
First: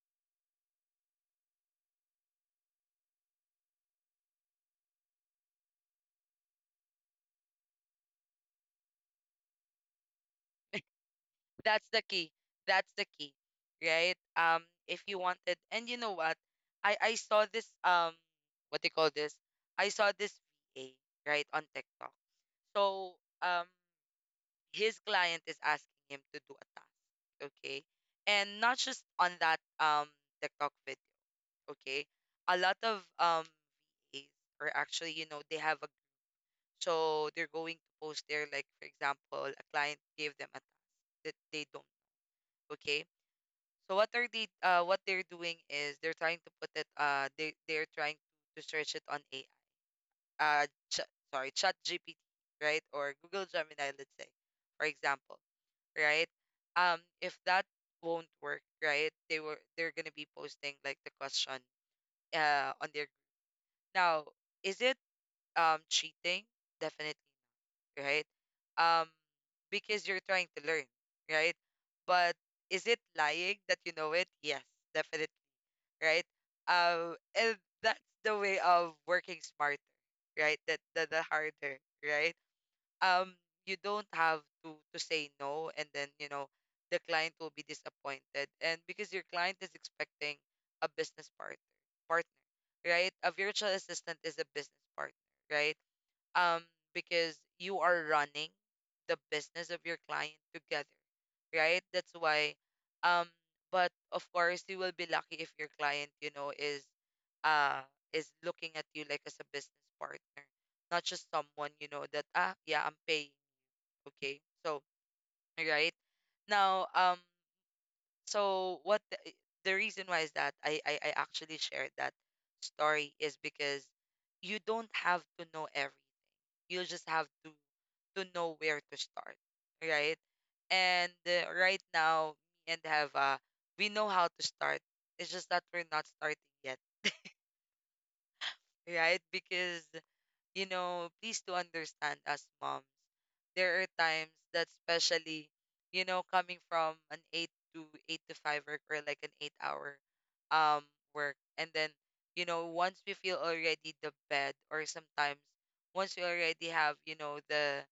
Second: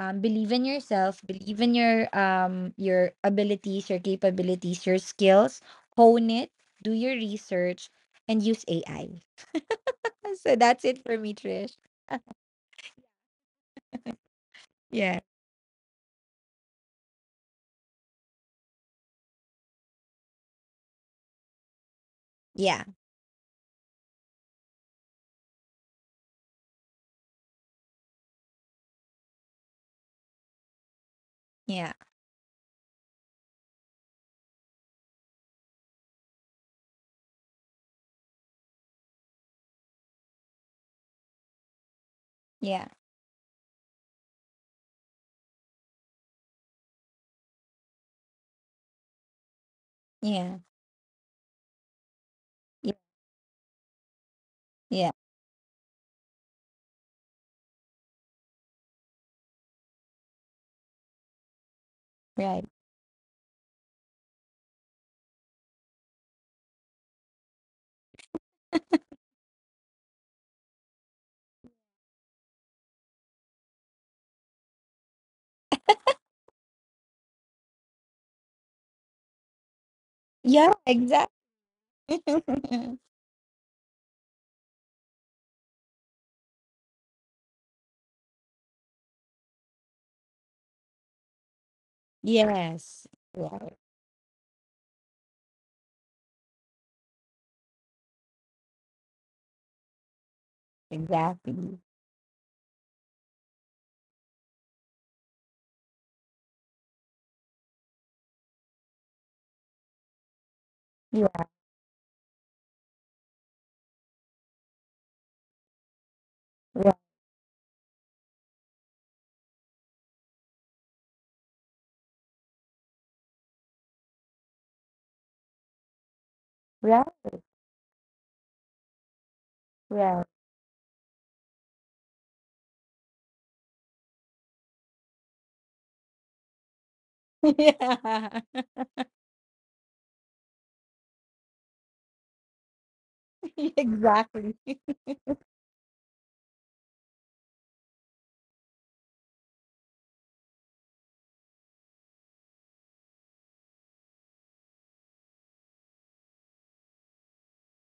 [SPEAKER 2] Um believe in yourself, believe in your, um your abilities, your capabilities, your skills, hone it, do your research, and use A I. So that's it for me, Trish.
[SPEAKER 1] That's the key. That's the key. Right? Um, if you
[SPEAKER 2] Yeah.
[SPEAKER 1] wanted and you know what? I I saw this um what they call this? I saw this V A, right, on TikTok.
[SPEAKER 2] Yeah.
[SPEAKER 1] So, um his client is asking him to do a task, okay? And not just on that um TikTok video,
[SPEAKER 2] Yeah.
[SPEAKER 1] okay? A lot of um V As are actually, you know, they have So they're going to post there, like for example, a client gave them a task that they don't do,
[SPEAKER 2] Yeah.
[SPEAKER 1] okay. So what are they? Uh, what they're doing is they're trying to put it. Uh, they they're trying to search it on A I.
[SPEAKER 2] Yeah.
[SPEAKER 1] Uh, ch- sorry, Chat G P T, right?
[SPEAKER 2] Yeah.
[SPEAKER 1] Or Google Gemini, let's say, for
[SPEAKER 2] Yeah.
[SPEAKER 1] example, right? Um, if that won't work, right? They were they're gonna be posting like the question,
[SPEAKER 2] Right.
[SPEAKER 1] uh, on their group. Now. Is it um cheating? Definitely, right? Um, because you're trying to learn, right? But is it lying that you know it? Yes, definitely, right? Um, and that's the way of working smarter, right?
[SPEAKER 2] Yeah,
[SPEAKER 1] That the, the
[SPEAKER 2] exactly.
[SPEAKER 1] harder, right? Um, you don't have to to say no, and then you know the client will be disappointed, and because your client is expecting a business partner, partner,
[SPEAKER 2] Yes.
[SPEAKER 1] right? A
[SPEAKER 2] Yeah,
[SPEAKER 1] virtual assistant is a business partner, right? um because you are running the business of your client together,
[SPEAKER 2] exactly.
[SPEAKER 1] right, that's why um but of course you will be lucky if your client you know is uh is looking at you like as a business partner, not just
[SPEAKER 2] Yeah.
[SPEAKER 1] someone you know that ah yeah I'm paying okay. So right now
[SPEAKER 2] Yeah.
[SPEAKER 1] um So what the, the reason why is that I, I i actually shared that story is because you don't have to know everything, you
[SPEAKER 2] Right.
[SPEAKER 1] just have to to know where to start, right?
[SPEAKER 2] Yeah.
[SPEAKER 1] And uh, right now, me and Hava, we know how to start. It's just that we're not starting yet,
[SPEAKER 2] Yeah.
[SPEAKER 1] right? Because you know, please do understand us moms. There are times
[SPEAKER 2] Exactly.
[SPEAKER 1] that especially, you know, coming from an eight to eight to five work or like an eight hour um work. And then, you know, once we feel already the bed, or sometimes once we already have, you know, the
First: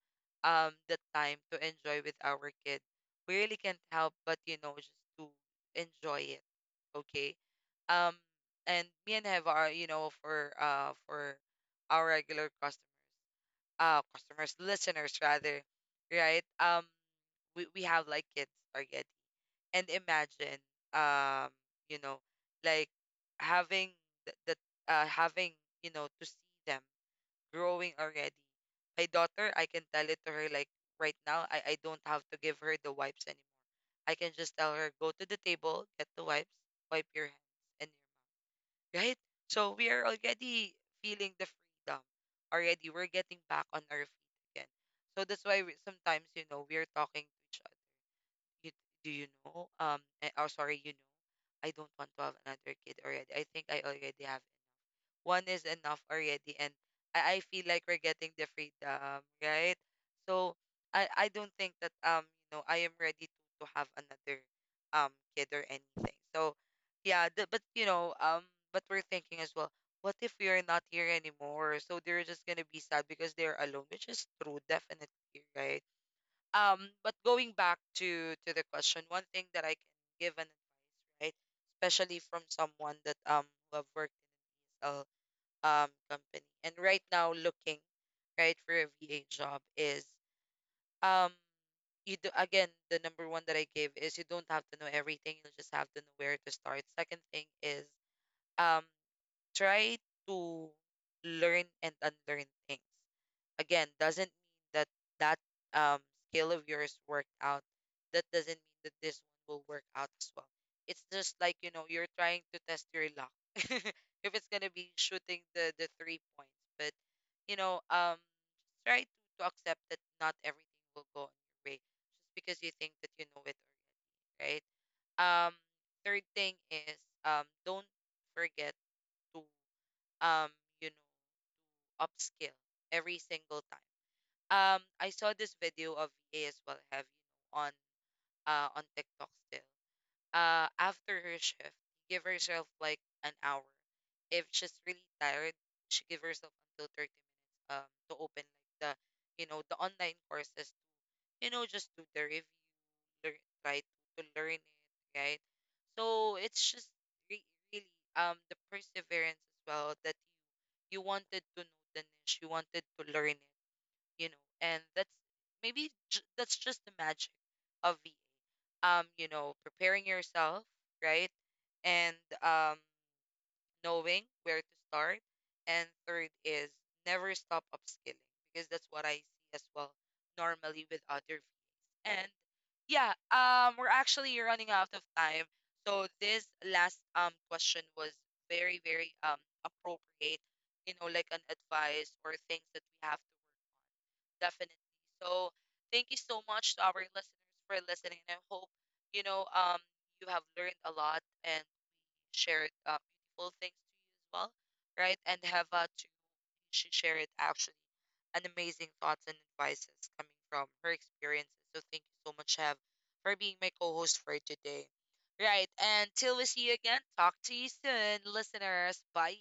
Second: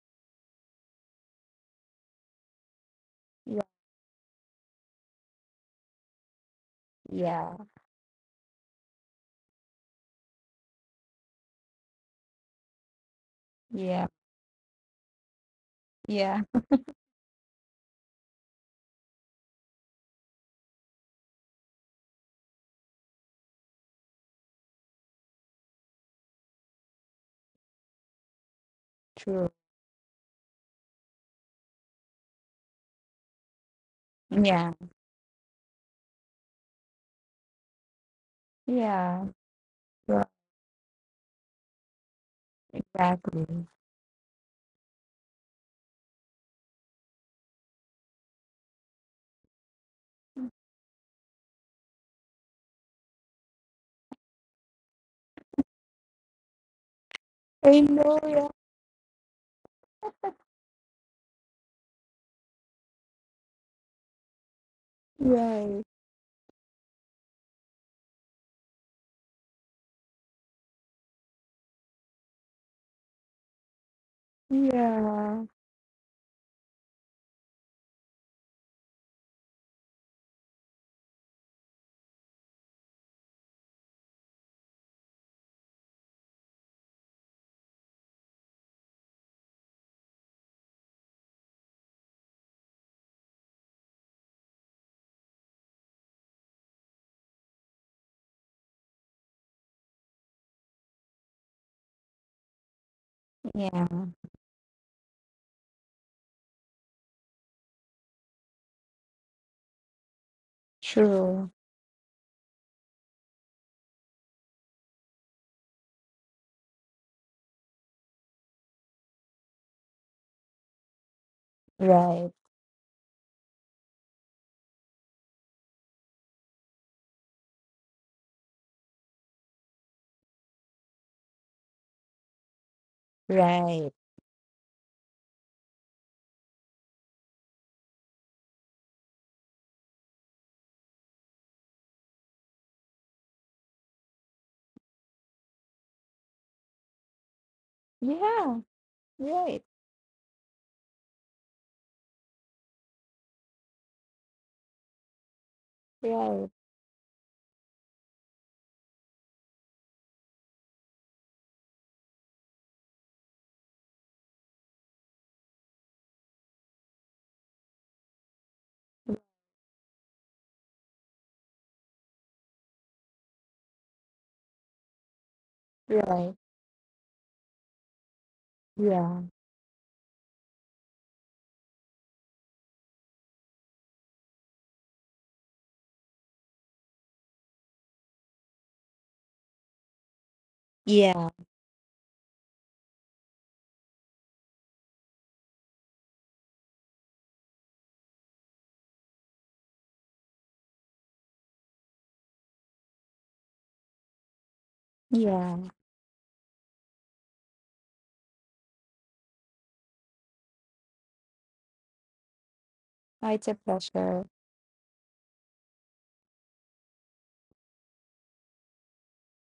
[SPEAKER 1] um the time to enjoy with our kid, we really
[SPEAKER 2] Yeah.
[SPEAKER 1] can't help but, you know, just to enjoy it. Okay.
[SPEAKER 2] Yeah.
[SPEAKER 1] Um and me and Heva are, you know, for uh for our regular customers, uh,
[SPEAKER 2] Yeah.
[SPEAKER 1] customers, listeners rather, right?
[SPEAKER 2] Yeah.
[SPEAKER 1] Um, we, we have like kids already, and imagine, um, you know, like having the, the uh, having you know to see them growing already. My
[SPEAKER 2] True.
[SPEAKER 1] daughter, I can tell it to her like right now. I I don't have to give her the wipes anymore. I can just
[SPEAKER 2] Yeah.
[SPEAKER 1] tell her go to the table, get the wipes, wipe your hands and your mouth, right?
[SPEAKER 2] Yeah.
[SPEAKER 1] So we are
[SPEAKER 2] Yeah.
[SPEAKER 1] already feeling the freedom already. We're getting
[SPEAKER 2] Exactly.
[SPEAKER 1] back on our feet again. So that's why we, sometimes, you know, we're talking, you, do you know? Um, eh, oh, sorry, you know, I don't want to have another kid already. I think I already have one is enough already, and I, I feel
[SPEAKER 2] I
[SPEAKER 1] like we're
[SPEAKER 2] know.
[SPEAKER 1] getting the
[SPEAKER 2] Yeah.
[SPEAKER 1] freedom right, so I I don't think that um you know I am ready to to have another um kid or
[SPEAKER 2] Right.
[SPEAKER 1] anything. So yeah the, but you know um but we're thinking as well what if we are not here anymore, so they're just gonna be sad because they're alone, which is true, definitely,
[SPEAKER 2] Yeah.
[SPEAKER 1] right? Um but going back to to the question, one thing that I can give an advice, right, especially from someone that um who have worked in S L um company. And right now looking right for a V A job is um you do again the number one that I gave is you don't have to know everything, you just have to know where to start. Second thing is um try to learn and unlearn things. Again,
[SPEAKER 2] Yeah.
[SPEAKER 1] doesn't mean that that um skill of yours worked out. That doesn't mean that this one will work out as well. It's just like,
[SPEAKER 2] True.
[SPEAKER 1] you know, you're trying to test your luck. If it's gonna be shooting the the three points, but you know, um, just try to, to accept that not everything will go your way just
[SPEAKER 2] Right.
[SPEAKER 1] because you think that you know it already, right? Um, third thing is um, don't forget to, um, you know, upskill every single time.
[SPEAKER 2] Right.
[SPEAKER 1] Um, I saw this video of V A as well. I Have you know on uh on TikTok still. Uh, after her shift, give herself like an hour. If she's really tired, she give herself until thirty minutes um to open
[SPEAKER 2] Yeah.
[SPEAKER 1] like the you know
[SPEAKER 2] Right.
[SPEAKER 1] the online courses, you know, just do the review, learn, try to to learn it, right? So
[SPEAKER 2] Right.
[SPEAKER 1] it's just re- really um the perseverance as well that you you wanted to know the niche, you wanted to learn it, you know, and that's maybe j- that's just the magic of va, um you know, preparing yourself, right? And um knowing where to start, and third
[SPEAKER 2] Right.
[SPEAKER 1] is never stop upskilling, because that's what I
[SPEAKER 2] Yeah.
[SPEAKER 1] see as well normally with other fees. And yeah, um we're actually running out of time, so this last um question was very very um appropriate, you know, like
[SPEAKER 2] Yeah.
[SPEAKER 1] an advice or things that we have to work definitely. So thank you so much to our listeners for listening. And I hope you know um you have learned a lot and we shared, uh, beautiful things to you as well, right? And
[SPEAKER 2] Yeah.
[SPEAKER 1] have, uh, to she shared actually an amazing thoughts and advices coming from her experiences. So thank you so much, Have,
[SPEAKER 2] Oh,
[SPEAKER 1] for
[SPEAKER 2] it's
[SPEAKER 1] being
[SPEAKER 2] a
[SPEAKER 1] my co-host
[SPEAKER 2] pleasure.
[SPEAKER 1] for today. Right, and till we see you again, talk to you soon, listeners. Bye.